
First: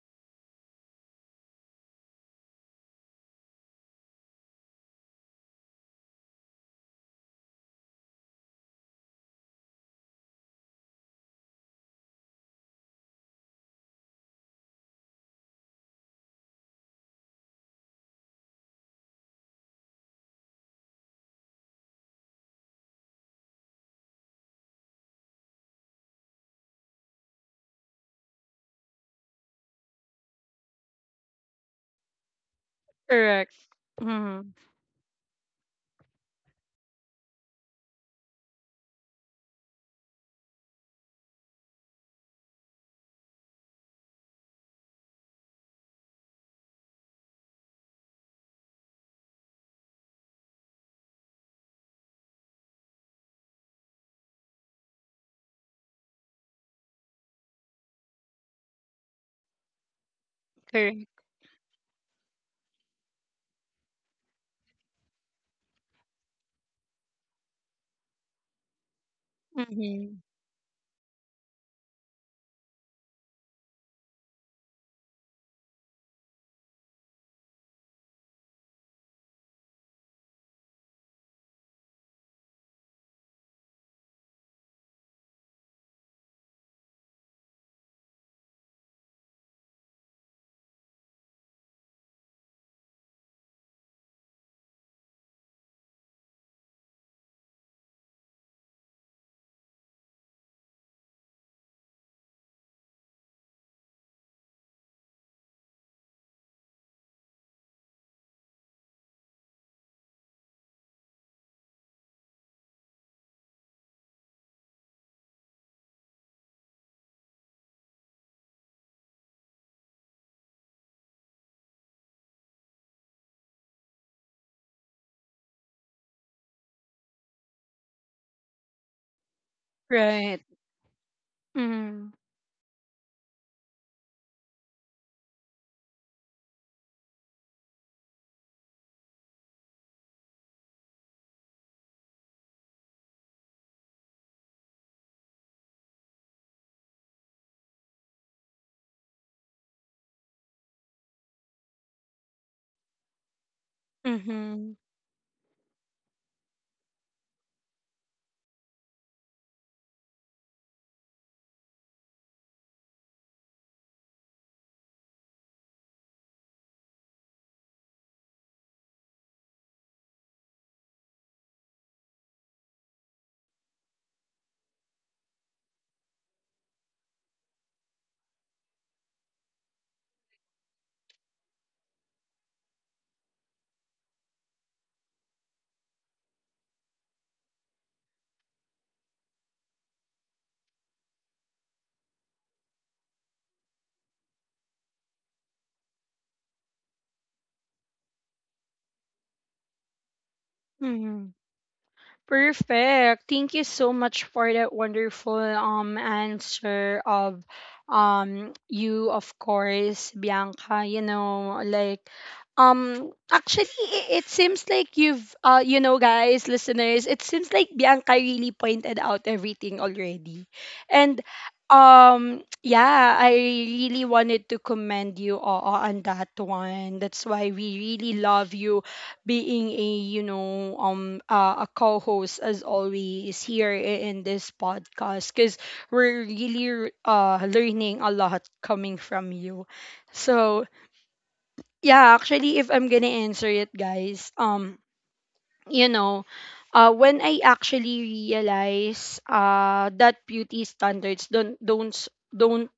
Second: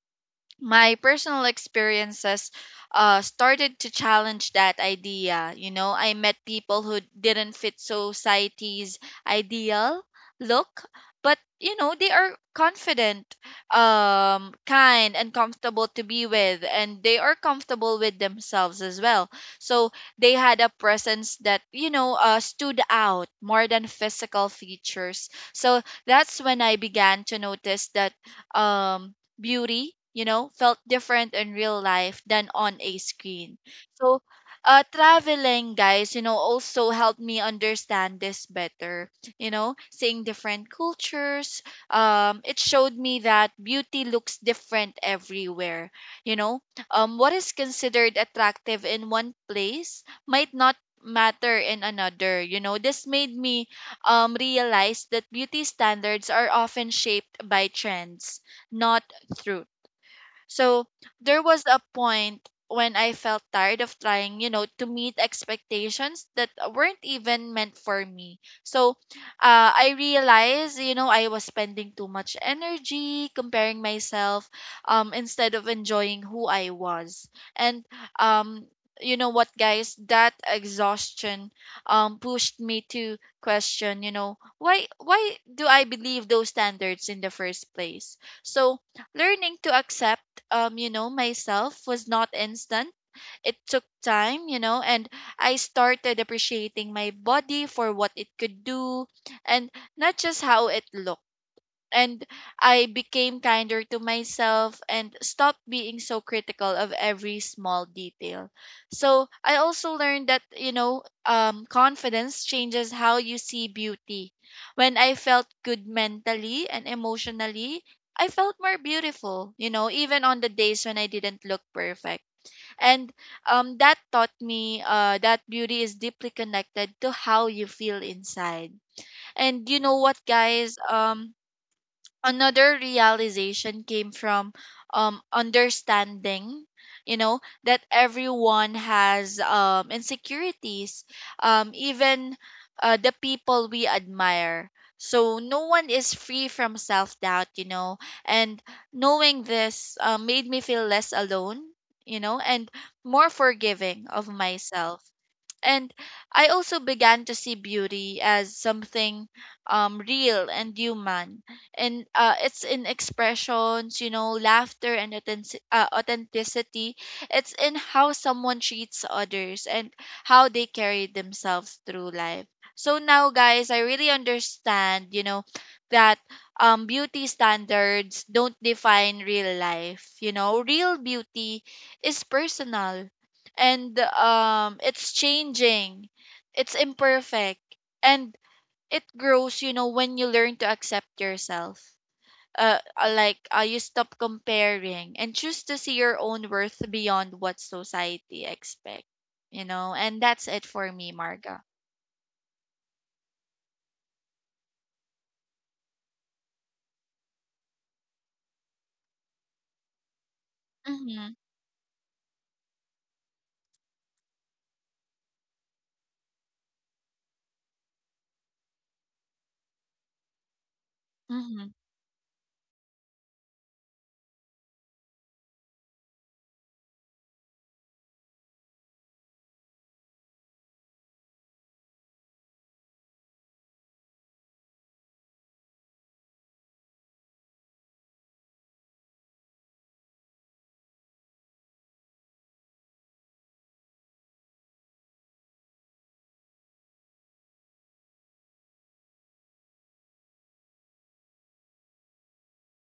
S2: my personal experiences uh, started to challenge that idea. You know, I met people who didn't fit society's ideal look, but, you know, they are confident, um, kind, and comfortable to be with, and they are comfortable with themselves as well. So they had a presence that, you know, uh, stood out more than physical features. So that's when I began to notice that um beauty, you know, felt different in real life than on a
S1: Correct.
S2: screen. So,
S1: Mhm.
S2: uh, traveling, guys, you know, also helped me understand this better. You know, seeing different cultures, um, it showed me that beauty looks different everywhere. You know, um, what is considered attractive in one place might not matter in another. You know, this made me um, realize that beauty standards are often shaped by trends, not through. So
S1: Correct.
S2: there was a point when I felt tired of trying, you know, to meet expectations that weren't even meant for me. So uh, I
S1: Mhm.
S2: realized, you know, I was spending too much energy comparing myself um, instead of enjoying who I was. And um, you know what, guys, that exhaustion um, pushed me to question, you know, why why do I believe those standards in the first place? So learning to accept, um, you know, myself was not instant. It took time, you know, and I started appreciating my body for what it could do and not just how it looked, and I became kinder to myself and stopped being so critical of every small detail. So I also learned that, you know, um, confidence changes how you see beauty. When I felt good mentally and emotionally, I felt more beautiful, you know, even on the days when I didn't look perfect. And um, that taught me uh, that beauty is deeply connected to how you feel inside. And you know what,
S1: Right.
S2: guys? Um,
S1: Mhm.
S2: another realization came from um understanding, you know, that everyone has um insecurities, um even uh, the people we admire. So no one is free from self doubt, you know, and knowing this uh, made me feel less alone, you know, and more forgiving of
S1: Mhm.
S2: myself. And I also began to see beauty as something um, real and human, and uh, it's in expressions, you know, laughter and authentic- uh, authenticity. It's in how someone treats others and how they carry themselves through life. So now, guys, I really understand, you know, that um, beauty standards don't define real life. You know, real beauty is personal and, um, it's changing, it's imperfect, and it grows, you know, when you learn to accept yourself. Uh, uh, like uh, you stop comparing and choose to see your own worth beyond what society expects. You know, and that's it for me,
S1: Mhm.
S2: Marga.
S1: Perfect. Thank you so much for that wonderful um answer of um you, of course, Bianca, you
S2: Mm-hmm.
S1: know. Like, um actually, it, it seems like you've, uh you know, guys, listeners, it seems like Bianca really pointed out everything already. And
S2: Mm-hmm.
S1: um yeah, I really wanted to commend you all on that one. That's why we really love you being a, you know, um uh, a co-host as always here, i- in this podcast, because we're really uh learning a lot coming from you. So yeah, actually, if I'm gonna answer it, guys, um you know, uh, when I actually realize, uh, that beauty standards don't don't s- don't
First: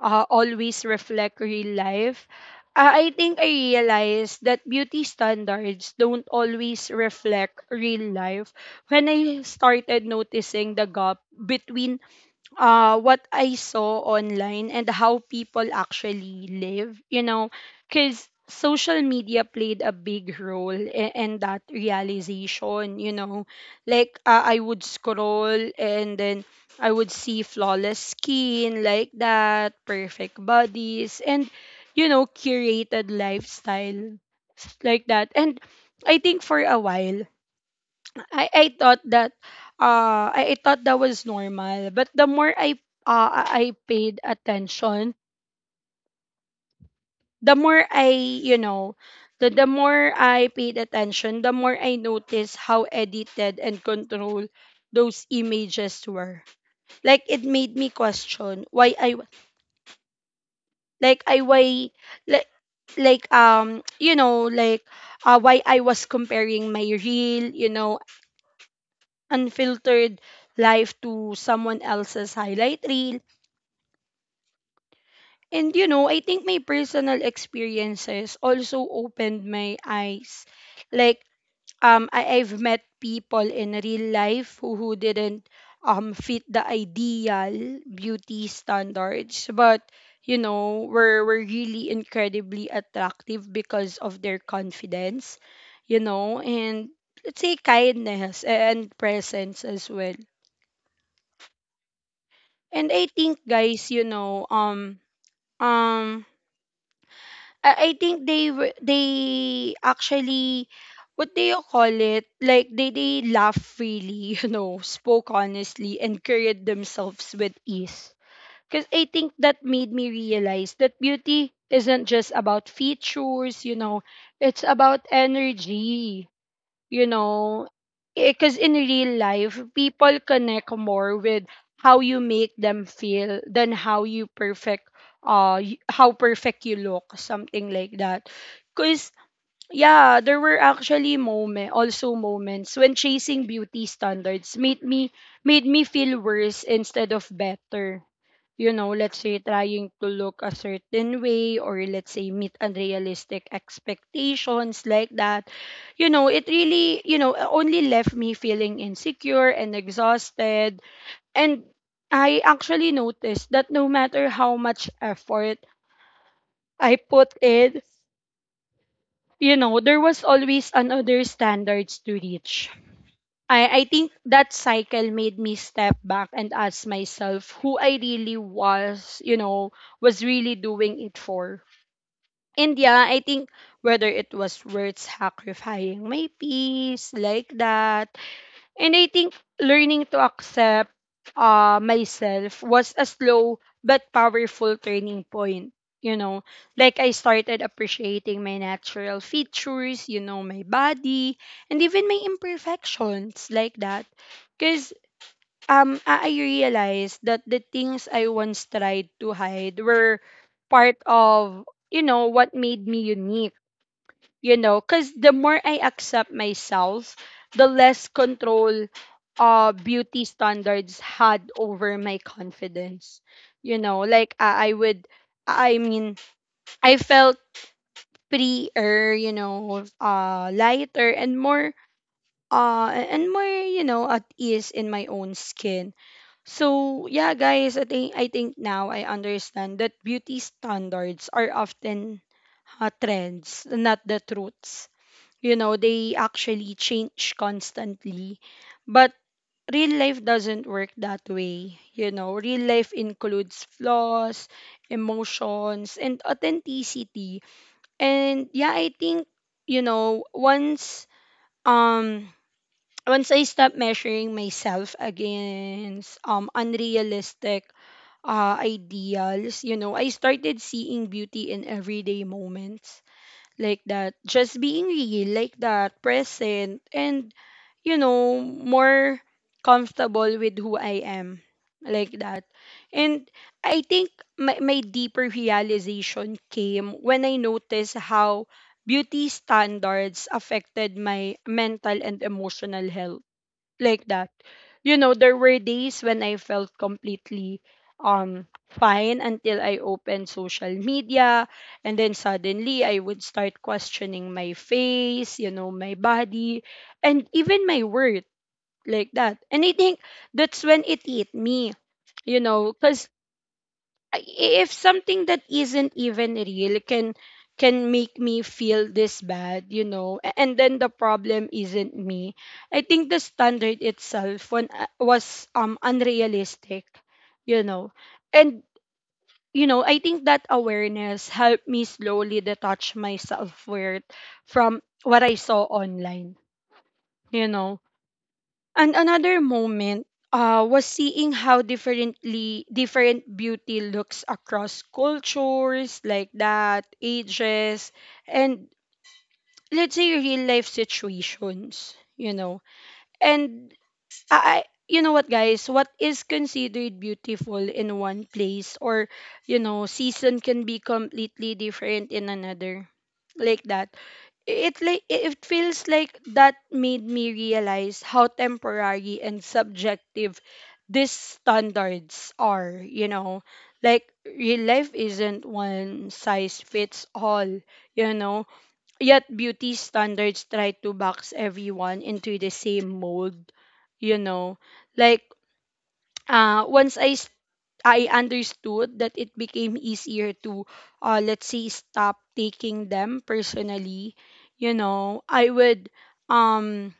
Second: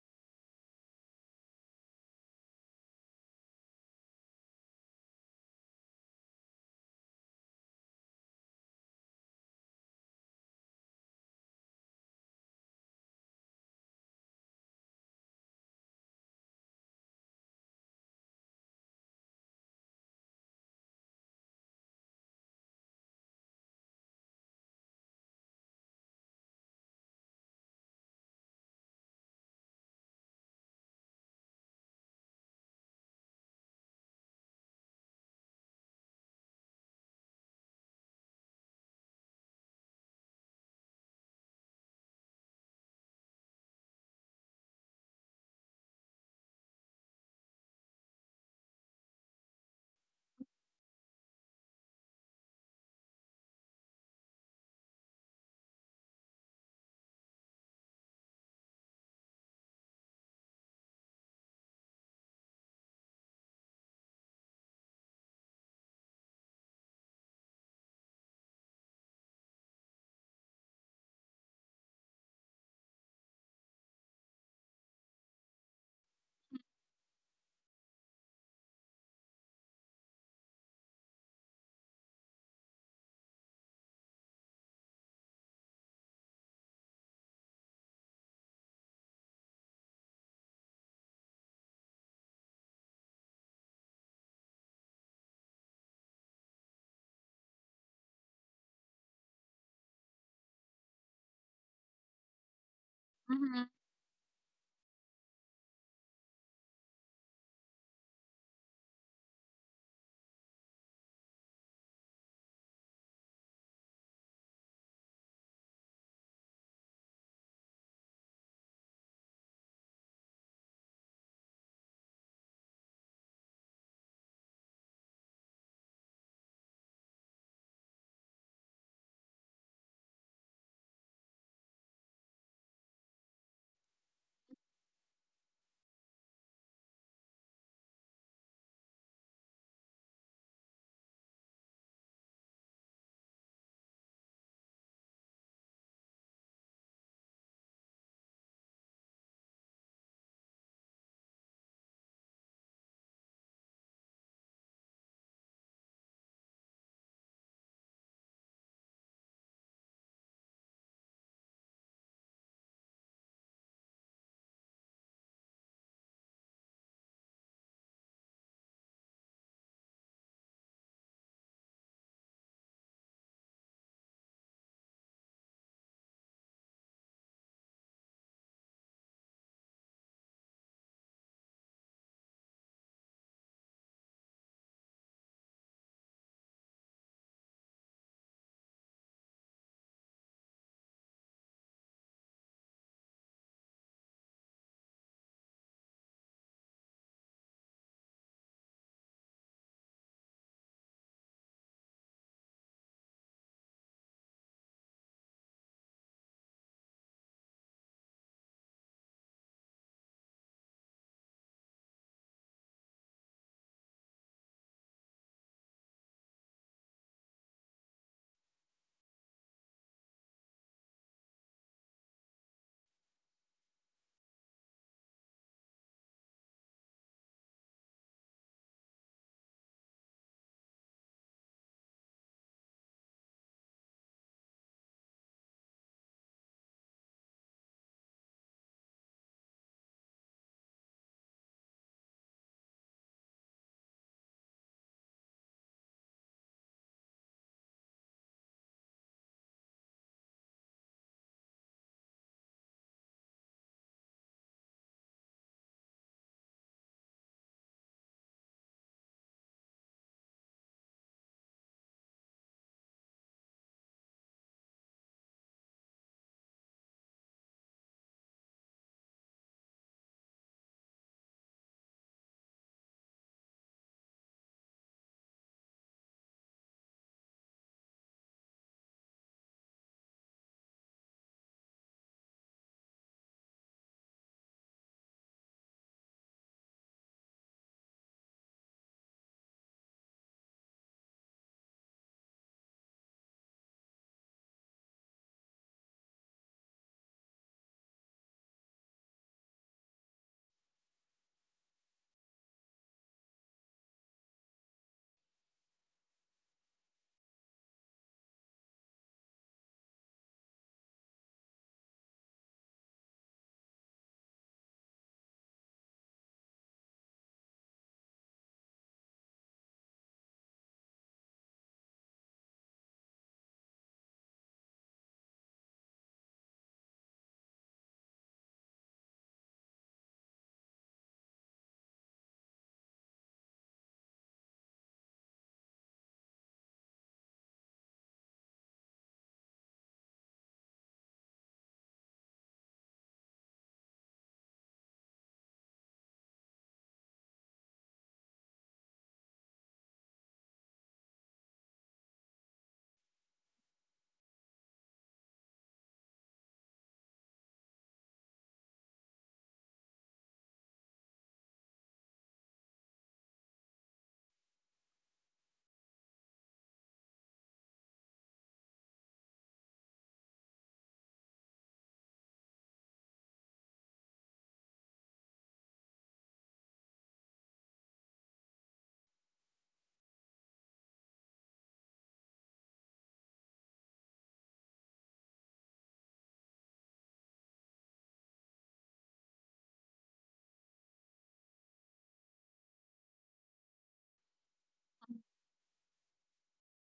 S1: uh, always reflect real life, uh, I think I realized that beauty standards don't always reflect real life when I started noticing the gap between uh, what I saw online and how people actually live, you know. Because social media played a big role in, in that realization, you know. Like, uh, I would scroll, and then I would see flawless skin, like that, perfect bodies, and, you know, curated lifestyle, like that. And I think for a while, I I thought that uh I, I thought that was normal. But the more I, uh I I paid attention, the more I, you know, the the more I paid attention, the more I noticed how edited and controlled those images were. Like, it made me question why I w- like I why, like like um you know like uh why I was comparing my real, you know, unfiltered life to someone else's highlight reel. And you know, I think my personal experiences also opened my eyes. Like, um I, I've met people in real life who, who didn't um fit the ideal beauty standards, but, you know, were, were really incredibly attractive because of their confidence, you know, and, let's say, kindness and presence as well. And I think,
S2: Mm-hmm.
S1: guys, you know, um um I I think they were, they actually, what do you call it? Like, they they laugh freely, you know, spoke honestly, and carried themselves with ease. Because I think that made me realize that beauty isn't just about features, you know, it's about energy, you know, because in real life people connect more with how you make them feel than how you perfect uh y- how perfect you look, something like that. Because yeah, there were actually moment also moments when chasing beauty standards made me made me feel worse instead of better. You know, let's say trying to look a certain way or let's say meet unrealistic expectations like that. You know, it really, you know, only left me feeling insecure and exhausted. And I actually noticed that no matter how much effort I put in, you know, there was always another standards to reach. I, I think that cycle made me step back and ask myself who I really was, you know, was really doing it for. And yeah, I think whether it was worth sacrificing my peace like that. And I think learning to accept uh, myself was a slow but powerful turning point. You know, like I started appreciating my natural features, you know, my body, and even my imperfections like that. Because um, I I realized that the things I once tried to hide were part of, you know, what made me unique, you know, because the more I accept myself, the less control uh beauty standards had over my confidence, you know. Like i, I would i mean I felt freer, you know, uh lighter and more, uh and more you know, at ease in my own skin. So yeah guys, i think i think now I understand that beauty standards are often uh, trends, not the truths. You know, they actually change constantly, but real life doesn't work that way. You know, real life includes flaws, emotions, and authenticity. And yeah, I think, you know, once um once I stop measuring myself against um unrealistic uh, ideals, you know, I started seeing beauty in everyday moments like that. Just being real, like that, present, and, you know, more comfortable with who I am, like that. And I think my, my deeper realization came when I noticed how beauty standards affected my mental and emotional health like that. You know, there were days when I felt completely um fine until I opened social media, and then suddenly I would start questioning my face, you know, my body, and even my worth like that. And I think that's when it hit me, you know, cuz I- if something that isn't even real can can make me feel this bad, you know, a- and then the problem isn't me. I think the standard itself when, uh, was um unrealistic, you know. And you know, I think that awareness helped me slowly detach my self-worth from what I saw online, you know. And another moment uh, was seeing how differently different beauty looks across cultures like that, ages, and let's say real life situations, you know. And I, I- you know what, guys? What is considered beautiful in one place or, you know, season can be completely different in another. Like that. It like it feels like that made me realize how temporary and subjective these standards are, you know. Like real life isn't one size fits all, you know. Yet beauty standards try to box everyone into the same mold, you know. Like uh once I s- I understood that, it became easier to uh let's say stop taking them personally, you know. I would um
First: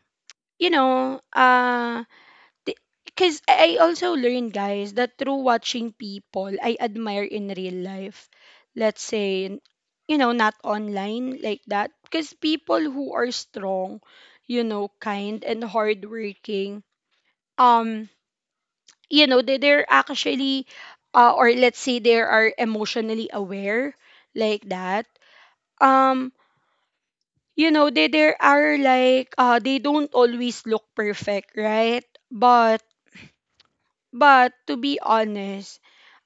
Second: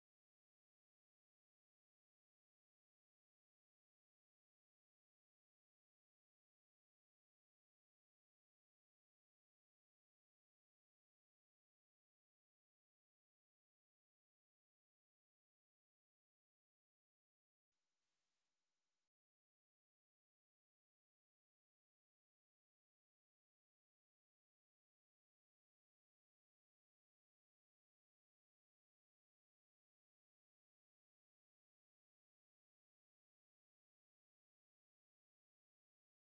S1: you know uh because I also learned, guys, that through watching people I admire in real life, let's say, n- you know, not online like that, because people who are strong, you know, kind and hardworking, um, you know, they, they're actually, uh, or let's say they are emotionally aware like that. Um, you know, they, they are like, uh, they don't always look perfect, right? But, but to be honest,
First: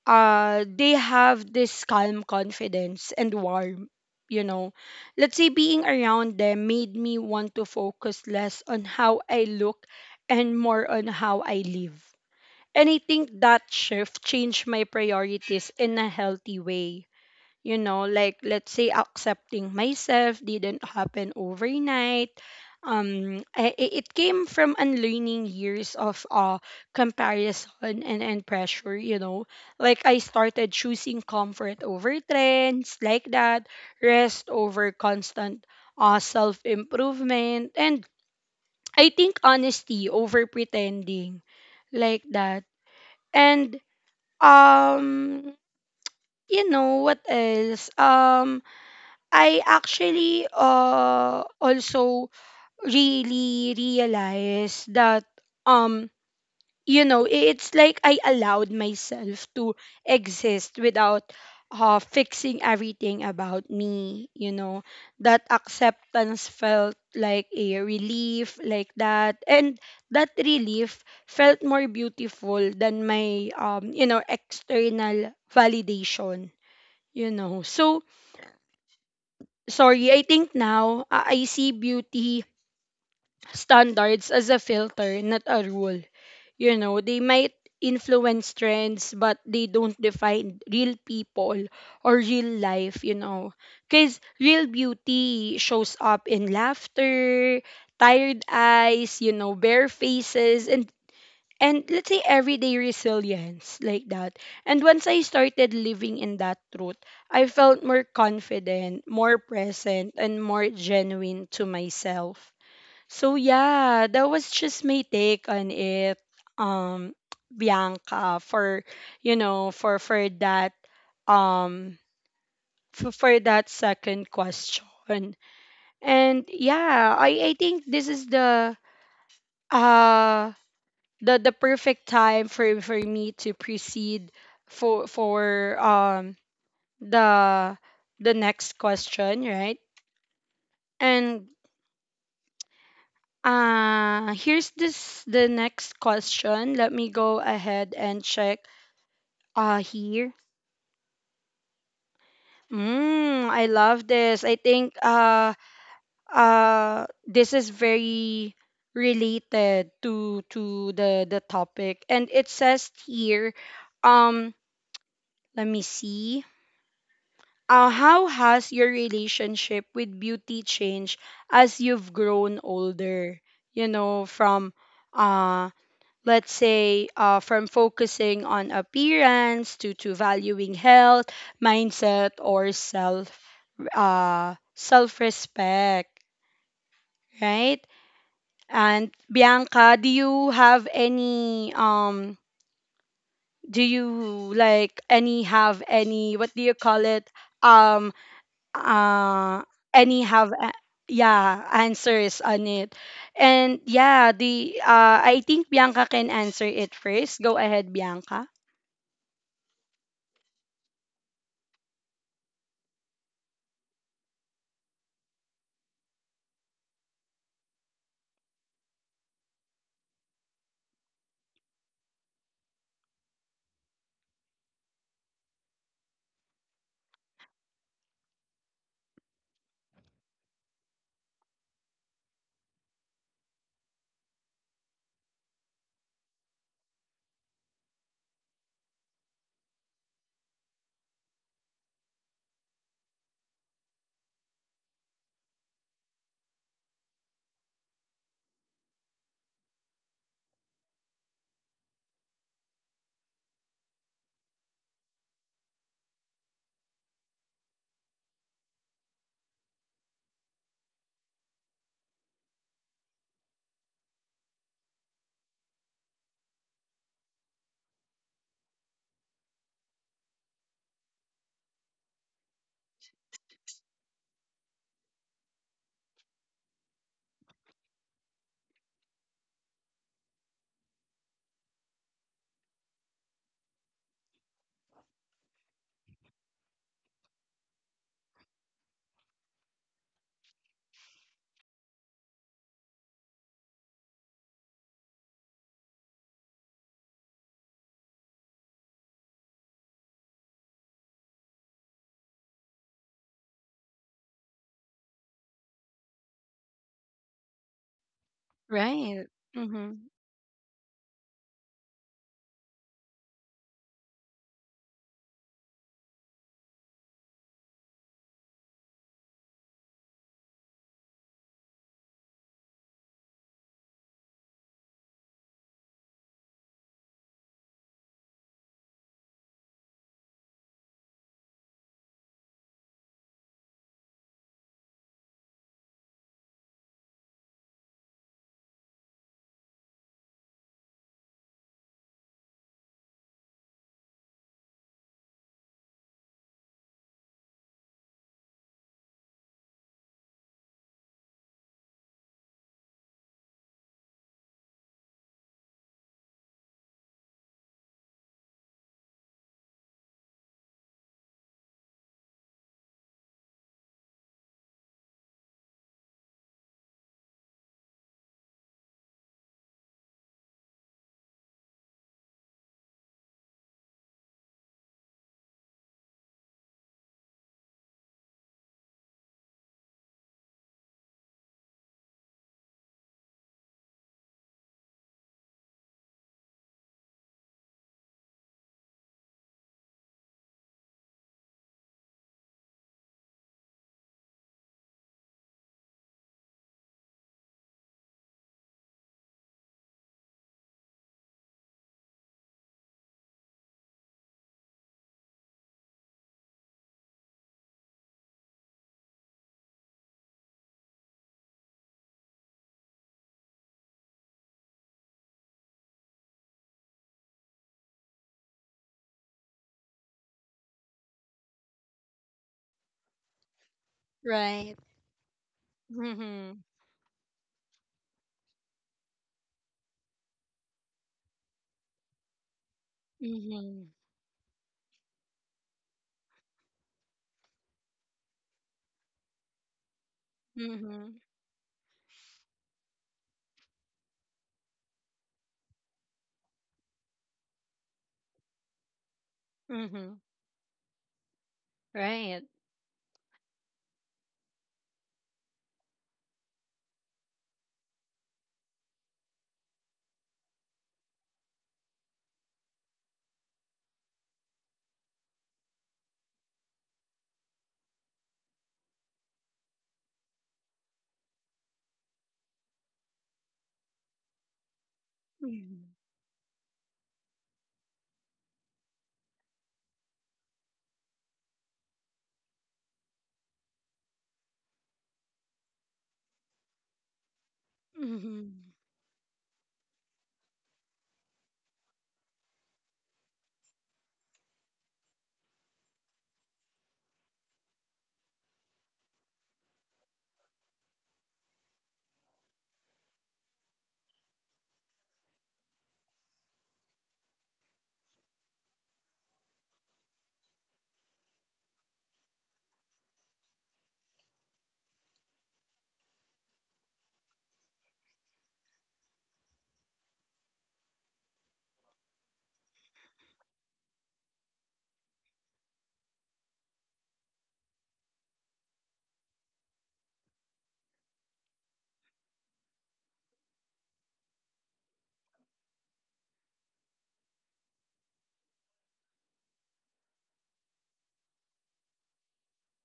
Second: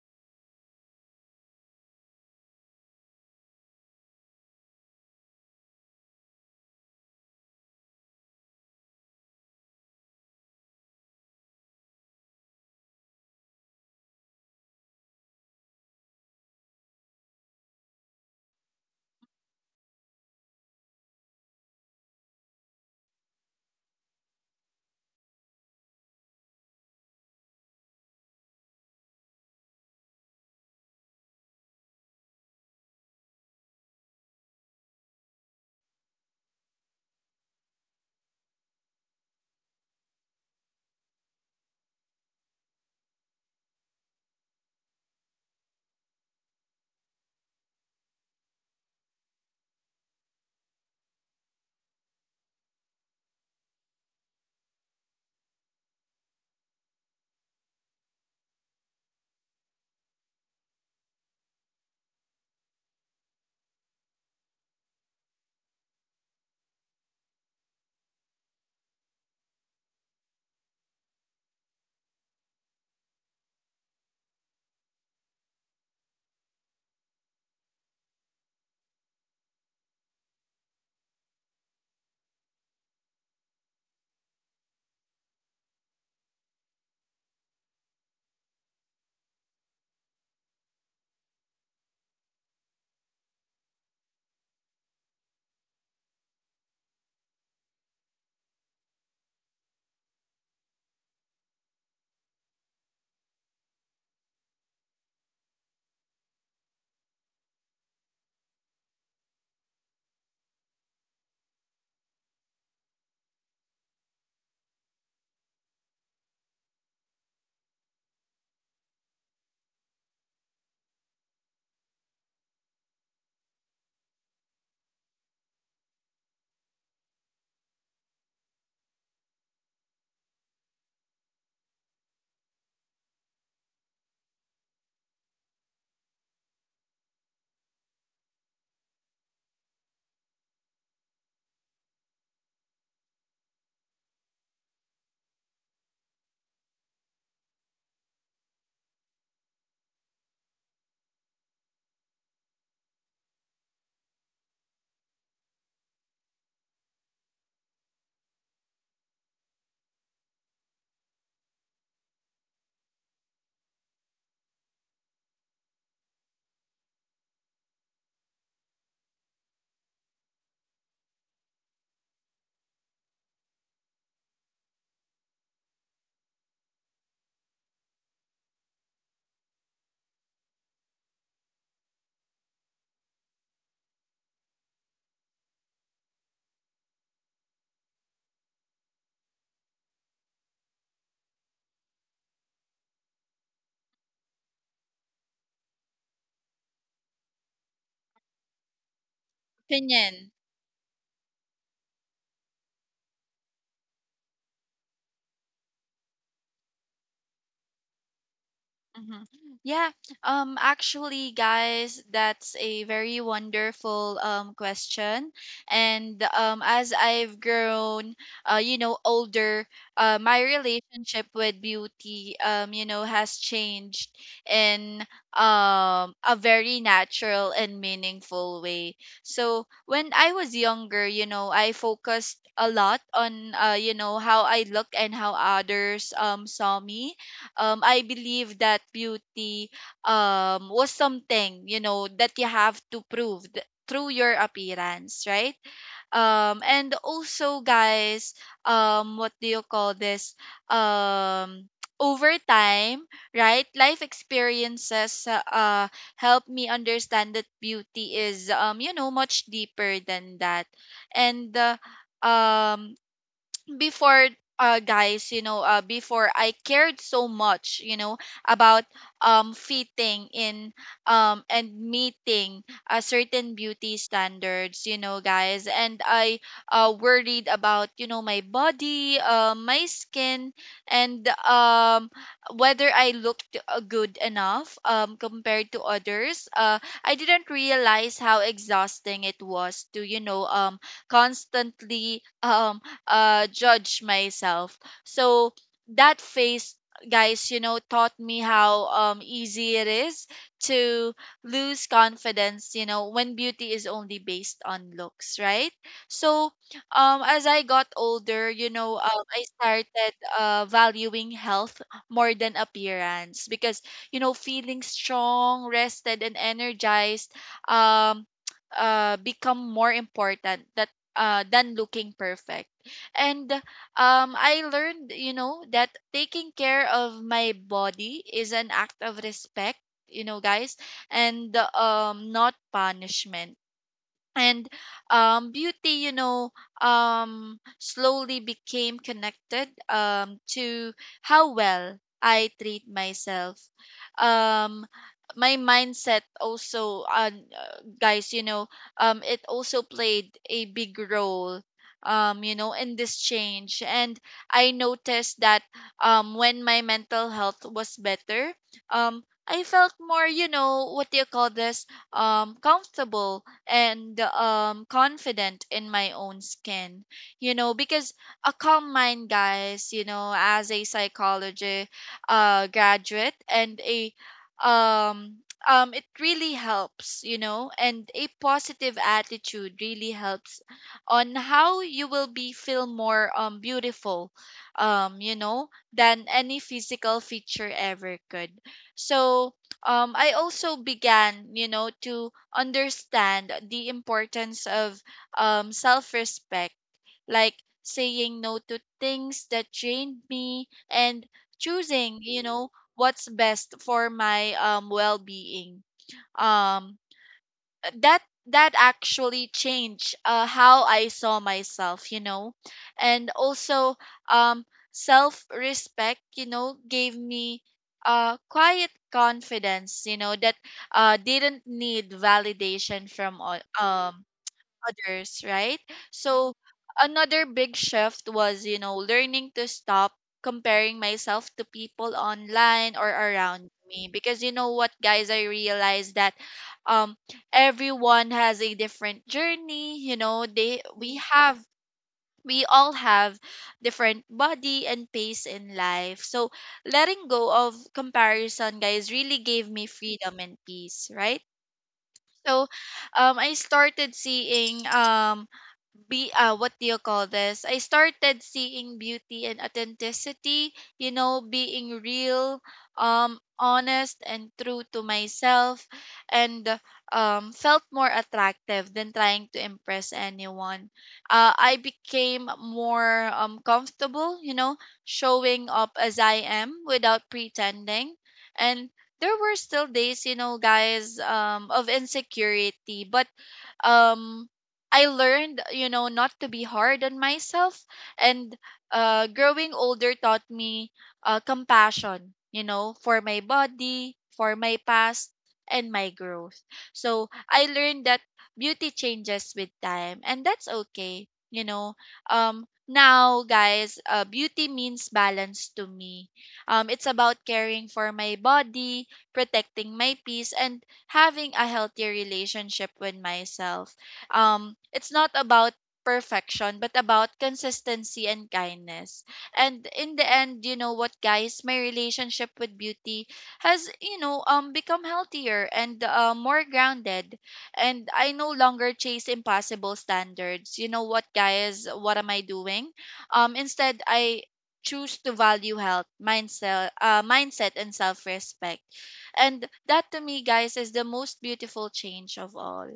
S1: uh they have this calm confidence and warmth, you know. Let's say being around them made me want to focus less on how I look and more on how I live, and I think that shift changed my priorities in a healthy way, you know. Like let's say accepting myself didn't happen overnight. Um i- i- it came from unlearning years of uh comparison and, and pressure, you know. Like I started choosing comfort over trends like that, rest over constant uh, self improvement, and I think honesty over pretending, like that. And um you know what else, um I actually uh also really realized that, um you know, i- it's like I allowed myself to exist without uh, fixing everything about me, you know. That acceptance felt like a relief like that, and that relief felt more beautiful than my um you know external validation, you know. So sorry, I think now uh, I see beauty standards as a filter, not a rule. You know, they might influence trends, but they don't define real people or real life, you know. Because real beauty shows up in laughter, tired eyes, you know, bare faces, and and let's say everyday resilience like that. And once I started living in that truth, I felt more confident, more present, and more genuine to myself. So yeah, that was just my take on it, um, Bianca, for you know, for for that um for, for that second question. And yeah, I, I think this is the uh the the perfect time for for me to proceed for for um the the next question, right? And uh here's this the next question. Let me go ahead and check uh here. Mm, I love this. I think uh uh this is very related to to the the topic, and it says here, um let me see, uh, how has your relationship with beauty changed as you've grown older? You know, from uh, let's say uh, from focusing on appearance to to valuing health, mindset, or self uh, self respect, right? And Bianca, do you have any um? do you like any have any, what do you call it? um? uh any
S2: Opinion.
S1: have a- yeah, answers on it. And yeah, the uh I think Bianca can answer it first. Go ahead, Bianca.
S2: Mhm. Yeah. Um actually, guys, that's a very wonderful um question. And um as I've grown, uh you know, older, uh my relationship with beauty, um you know, has changed in um a very natural and meaningful way. So when I was younger, you know, I focused a lot on uh you know how I looked and how others um saw me. um, I believe that beauty um, was something, you know, that you have to prove th- through your appearance, right? Um, and also, guys, um, what do you call this? Um, over time, right? Life experiences uh, uh, help me understand that beauty is, um, you know, much deeper than that, and. Uh, um before, uh guys, you know, uh before I cared so much, you know, about um fitting in um and meeting a certain beauty standards, you know, guys, and I uh worried about, you know, my body, uh, my skin, and um whether I looked uh, good enough um compared to others. uh I didn't realize how exhausting it was to, you know, um constantly um uh, judge myself. So that phase, guys, you know, taught me how um, easy it is to lose confidence, you know, when beauty is only based on looks, right? So, um, as I got older, you know, um,
S1: Right.
S2: I
S1: Mm-hmm.
S2: started uh, valuing health more than appearance because, you know, feeling strong, rested, and energized um, uh, become more important that, uh, than looking perfect. And, um, I learned, you know, that taking care of my body is an act of respect, you know, guys, and, um, not punishment. And um, beauty, you know, um, slowly became connected, um, to how well I treat myself. um, my mindset also, uh, guys, you know, um, it also played a big role, um, you know, in this change. And I noticed that um, when my mental health was better, um, I felt more, you know, what do you call this, um, comfortable and um confident in my own skin, you know, because a calm mind, guys, you know, as a psychology uh graduate and a um um it really helps, you know, and a positive attitude really helps on how you will be feel more um beautiful, um you know, than any physical feature ever could. So um I also began, you know, to understand the importance of um, self respect, like saying no to things that drained me and choosing, you know, what's best for my, um, well being. Um, that that actually changed, uh, how I saw myself, you know, and also um, self respect, you know, gave me uh, quiet confidence, you know, that uh, didn't need validation from o- um
S1: Right.
S2: others, right? So
S1: Mm-hmm.
S2: another big shift was, you know, learning to stop comparing myself to people online or around
S1: Mm-hmm.
S2: me, because you know what, guys, I realized that um everyone has a different journey, you know, they we
S1: Mm-hmm.
S2: have we all have different body and pace in life. So letting go of comparison, guys, really gave me
S1: Mm-hmm.
S2: freedom and peace, right?
S1: Right.
S2: So um I started seeing um be uh what do you call this, I started seeing beauty and authenticity, you know, being real, um honest and true to myself, and um felt more attractive than trying to impress anyone. uh, I became more um comfortable, you know, showing up as I am without pretending. And there were still days, you know, guys, um of insecurity, but um I learned, you know, not to be hard on myself. And
S1: Mm-hmm.
S2: uh, growing older taught me uh, compassion, you know, for my body, for my past, and my growth. So I learned that beauty changes with time, and that's okay, you know. Um, now, guys, uh, beauty means balance to me. Um, it's about caring for my body, protecting my peace, and having a healthy relationship with myself. um it's not about perfection but about consistency and kindness. And in the end, you know what, guys, my relationship with beauty has, you know, um become healthier and, uh, more grounded, and I no longer chase impossible standards. You know what, guys, what am I doing? um instead, I choose to value health, mindset uh, mindset and self-respect, and that to me, guys, is the most beautiful change of all.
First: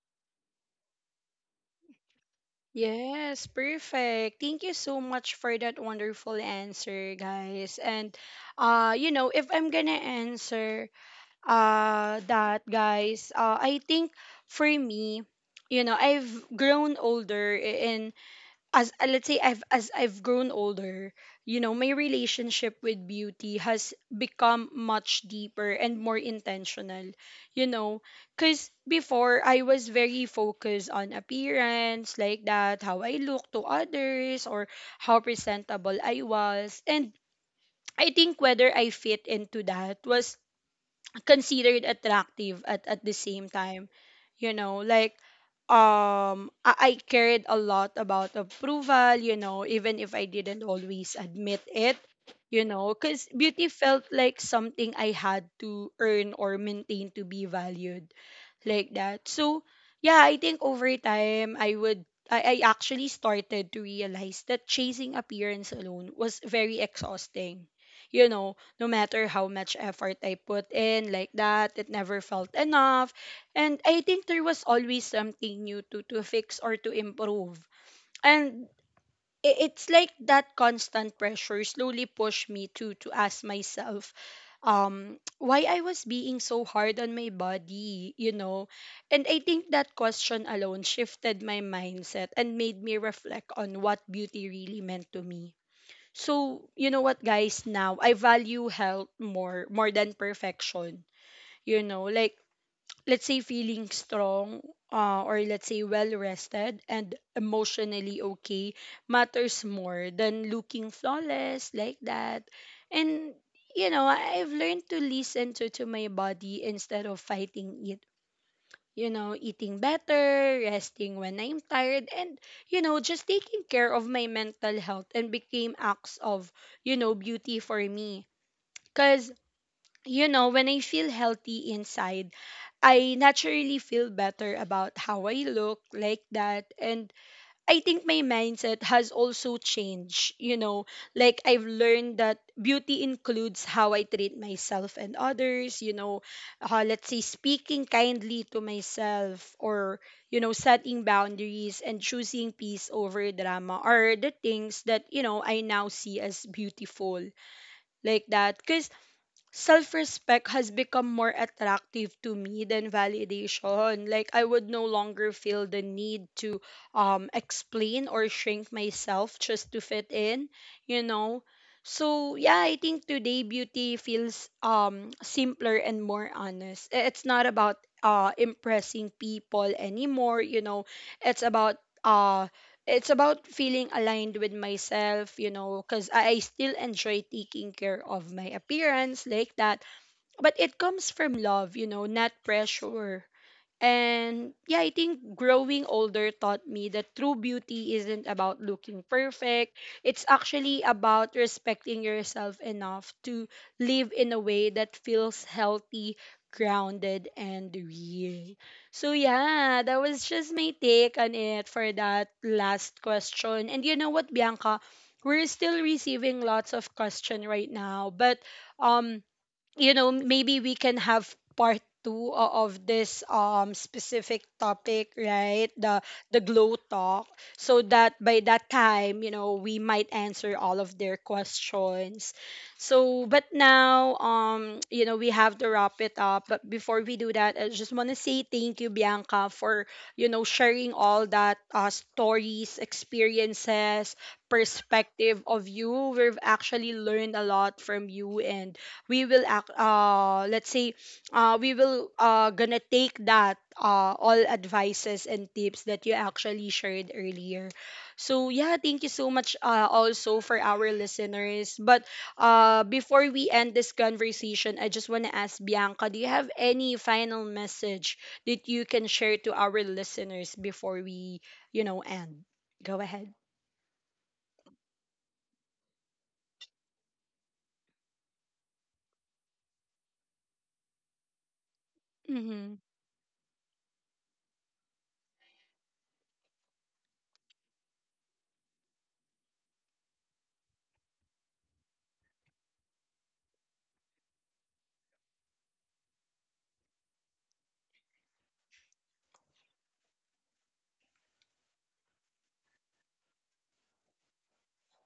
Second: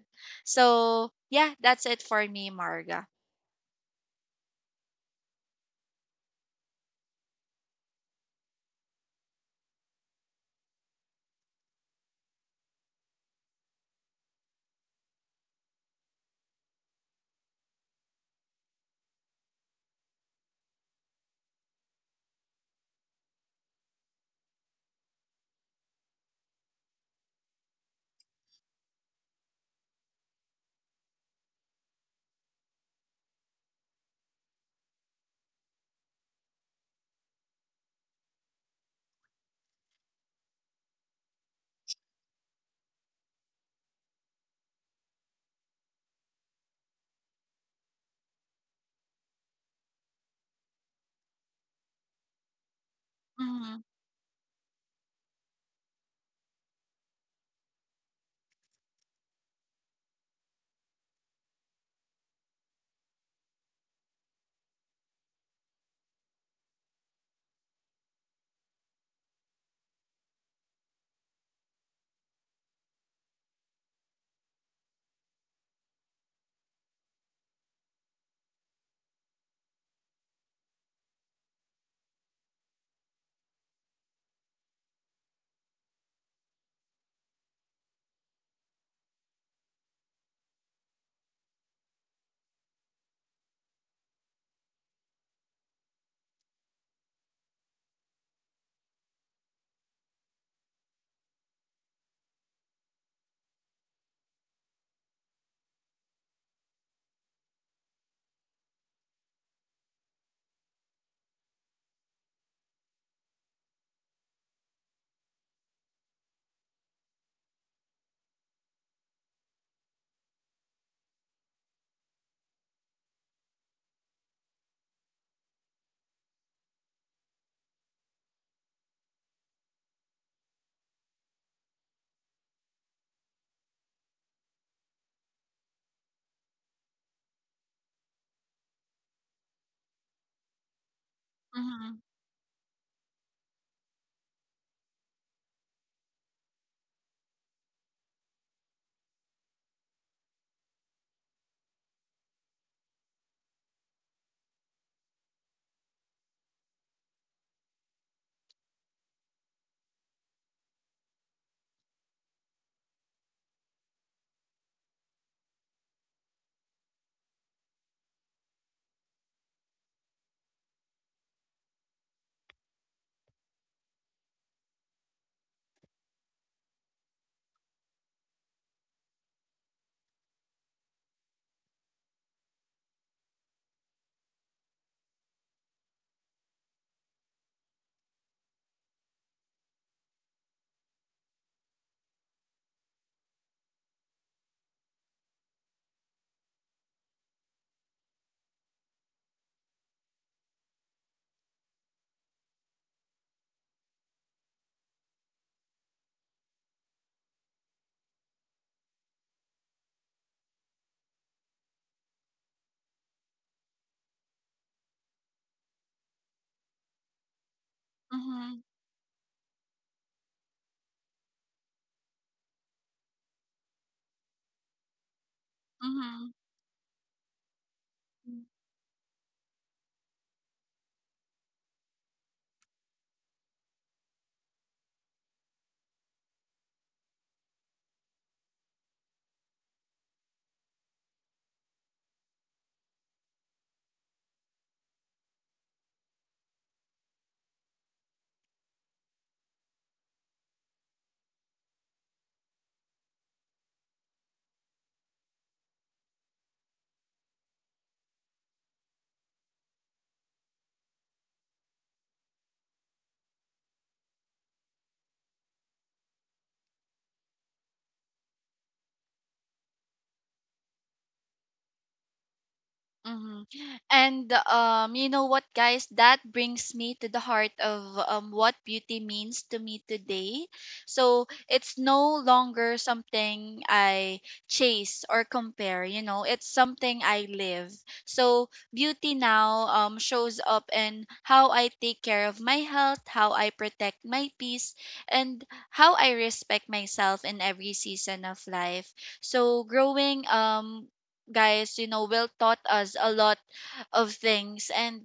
S2: So yeah, that's it for me, Marga.
S1: Yes, perfect, thank you so much for that wonderful answer, guys. And uh you know, if I'm gonna answer uh that, guys, uh I think for me, you know, I've grown older, and as uh, let's say i've as I've grown older, you know, my relationship with beauty has become much deeper and more intentional, you know, because before I was very focused on appearance like that, how I look to others or how presentable I was, and I think whether I fit into that was considered attractive at at the same time, you know. Like um I, I cared a lot about approval, you know, even if I didn't always admit it, you know, because beauty
S2: Mm-hmm,
S1: felt like something I had to earn or maintain to be valued, like that. So, yeah, I think over time I would I, I actually started to realize that chasing appearance alone was very exhausting. You know, no matter how much effort I put in like that, it never felt enough. And I think there was always something new to to fix or to improve. And i- it's like that constant pressure slowly pushed me to to ask myself um why I was being so hard on my body, you know. And I think that question alone shifted my mindset and made me reflect on what beauty really meant to me. So, you know what guys, now I value health more more than perfection. You know, like let's say feeling strong, uh, or let's say well rested and emotionally okay, matters more than looking flawless like that. And you know, I've learned to listen to, to my body instead of fighting it, you know, eating better, resting when I'm tired, and, you know, just taking care of my mental health, and became acts of, you know, beauty for me. Because you know, when I feel healthy inside, I naturally feel better about how I look like that. And I think my mindset has also changed, you know, like I've
S2: mm-hmm,
S1: learned that beauty includes how I treat myself and others, you know, uh, let's say speaking kindly to myself or, you know, setting boundaries and choosing peace over drama are the things that, you know, I now see as beautiful like that. Because self respect has become more attractive to me than validation. Like, I would no longer feel the need to um, explain or shrink myself just to fit in, you know? So, yeah, I think today beauty feels um, simpler and more honest. I- It's not about uh, impressing people anymore, you know? It's about uh, it's about feeling aligned with myself, you know, because I, I still enjoy taking care of my appearance like that. But it comes from love, you know, not pressure. And yeah, I think growing older taught me that true beauty isn't about looking perfect. It's actually about respecting yourself enough to live in a way that feels healthy, grounded, and real. So yeah, that was just my take on it for that last question. And you know what, Bianca? We're still receiving lots of question right now, but
S2: mm-hmm,
S1: um you know, maybe we can have part two o- of this um specific topic, right, the
S2: mm-hmm.
S1: the glow talk, so that by that time, you know, we might answer all of their questions. So but now, um you know, we have to wrap it up, but before we do that, I just want to say thank you, Bianca, for you know, sharing all that uh, stories, experiences, perspective of you. We've actually learned a lot from you, and we will act uh let's say uh we will uh gonna take that, uh all advices and tips that you actually shared earlier. So yeah, thank you so much, uh also for our listeners. But uh before we end this conversation, I just want to ask Bianca, do you have any final message that you can share to our listeners before we, you know, end? Go ahead.
S2: Mhm. And um, you know what, guys? That brings me to the heart of um, what beauty means to me today. So it's no
S1: Mm-hmm.
S2: longer something I chase or compare. You know, it's something I live. So beauty now um, shows up in how I take care of my health, how I protect my peace, and how I respect myself in every season of life. So growing um guys, you know, will taught us a lot of things, and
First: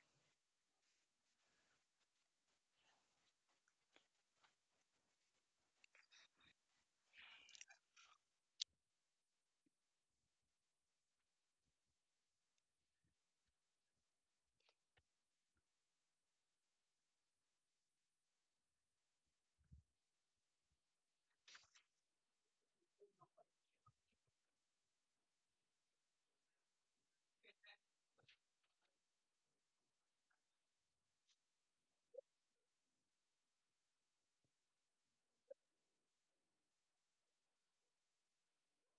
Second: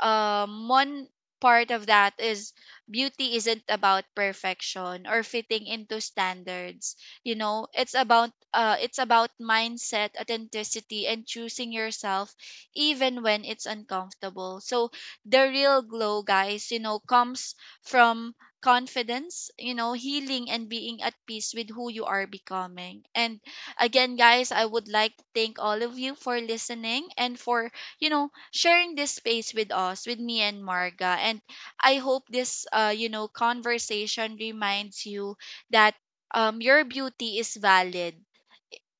S2: um one part of that is beauty isn't about perfection or fitting into standards. You know, it's about, uh it's about mindset, authenticity, and choosing yourself even when it's uncomfortable. So the real glow, guys, you know, comes from confidence, you know, healing, and being at peace with who you are becoming. And again, guys, I would like to thank all of you for listening and for, you know, sharing this space with us, with me and Marga. And I hope this, uh, you know, conversation reminds you that um, your beauty is valid,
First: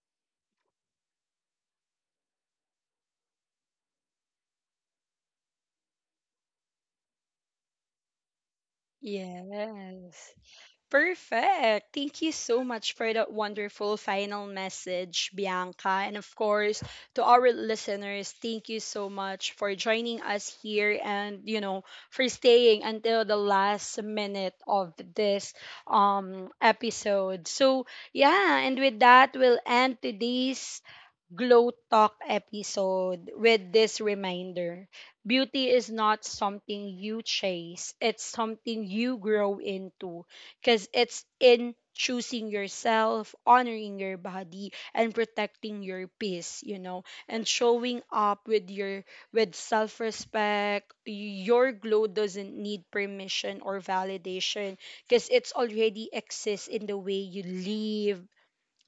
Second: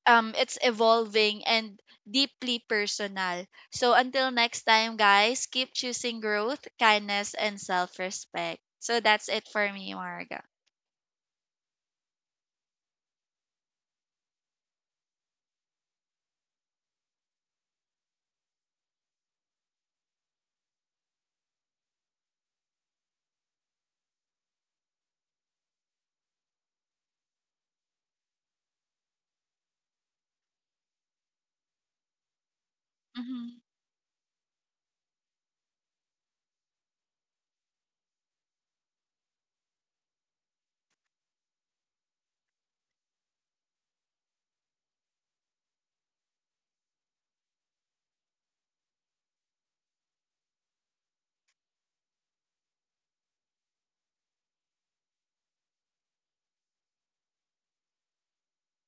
S2: um, it's evolving, and deeply personal. So until next time, guys, keep choosing growth, kindness, and self respect. So that's it for me,
S1: Yes.
S2: Marga.
S1: Perfect, thank you so much for that wonderful final message, Bianca. And of course, to our listeners, thank you so much for joining us here and, you know, for staying until the last minute of this um episode. So, yeah, and with that, we'll end today's glow talk episode with
S2: hmm
S1: this reminder. Beauty is not something you chase, it's something you grow into, because it's in choosing yourself, honoring your body, and protecting your peace, you know, and showing up with your with self-respect. Your glow doesn't need permission or validation, because it's already exists in the way you live,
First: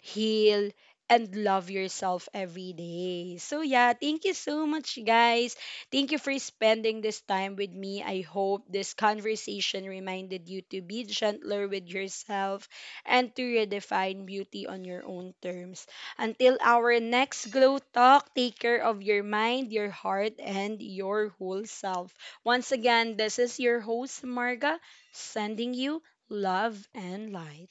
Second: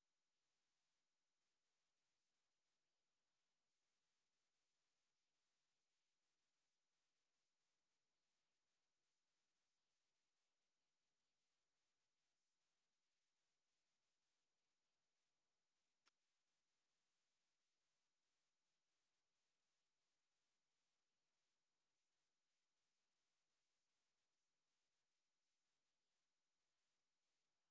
S1: heal, and love yourself every day. So yeah, thank you so much, guys. Thank you for spending this time with me. I hope this conversation reminded you to be gentler with yourself and to redefine beauty on your own terms. Until our next glow talk, take care of your mind, your heart, and your whole self. Once again, this is your host Marga, sending you love and light.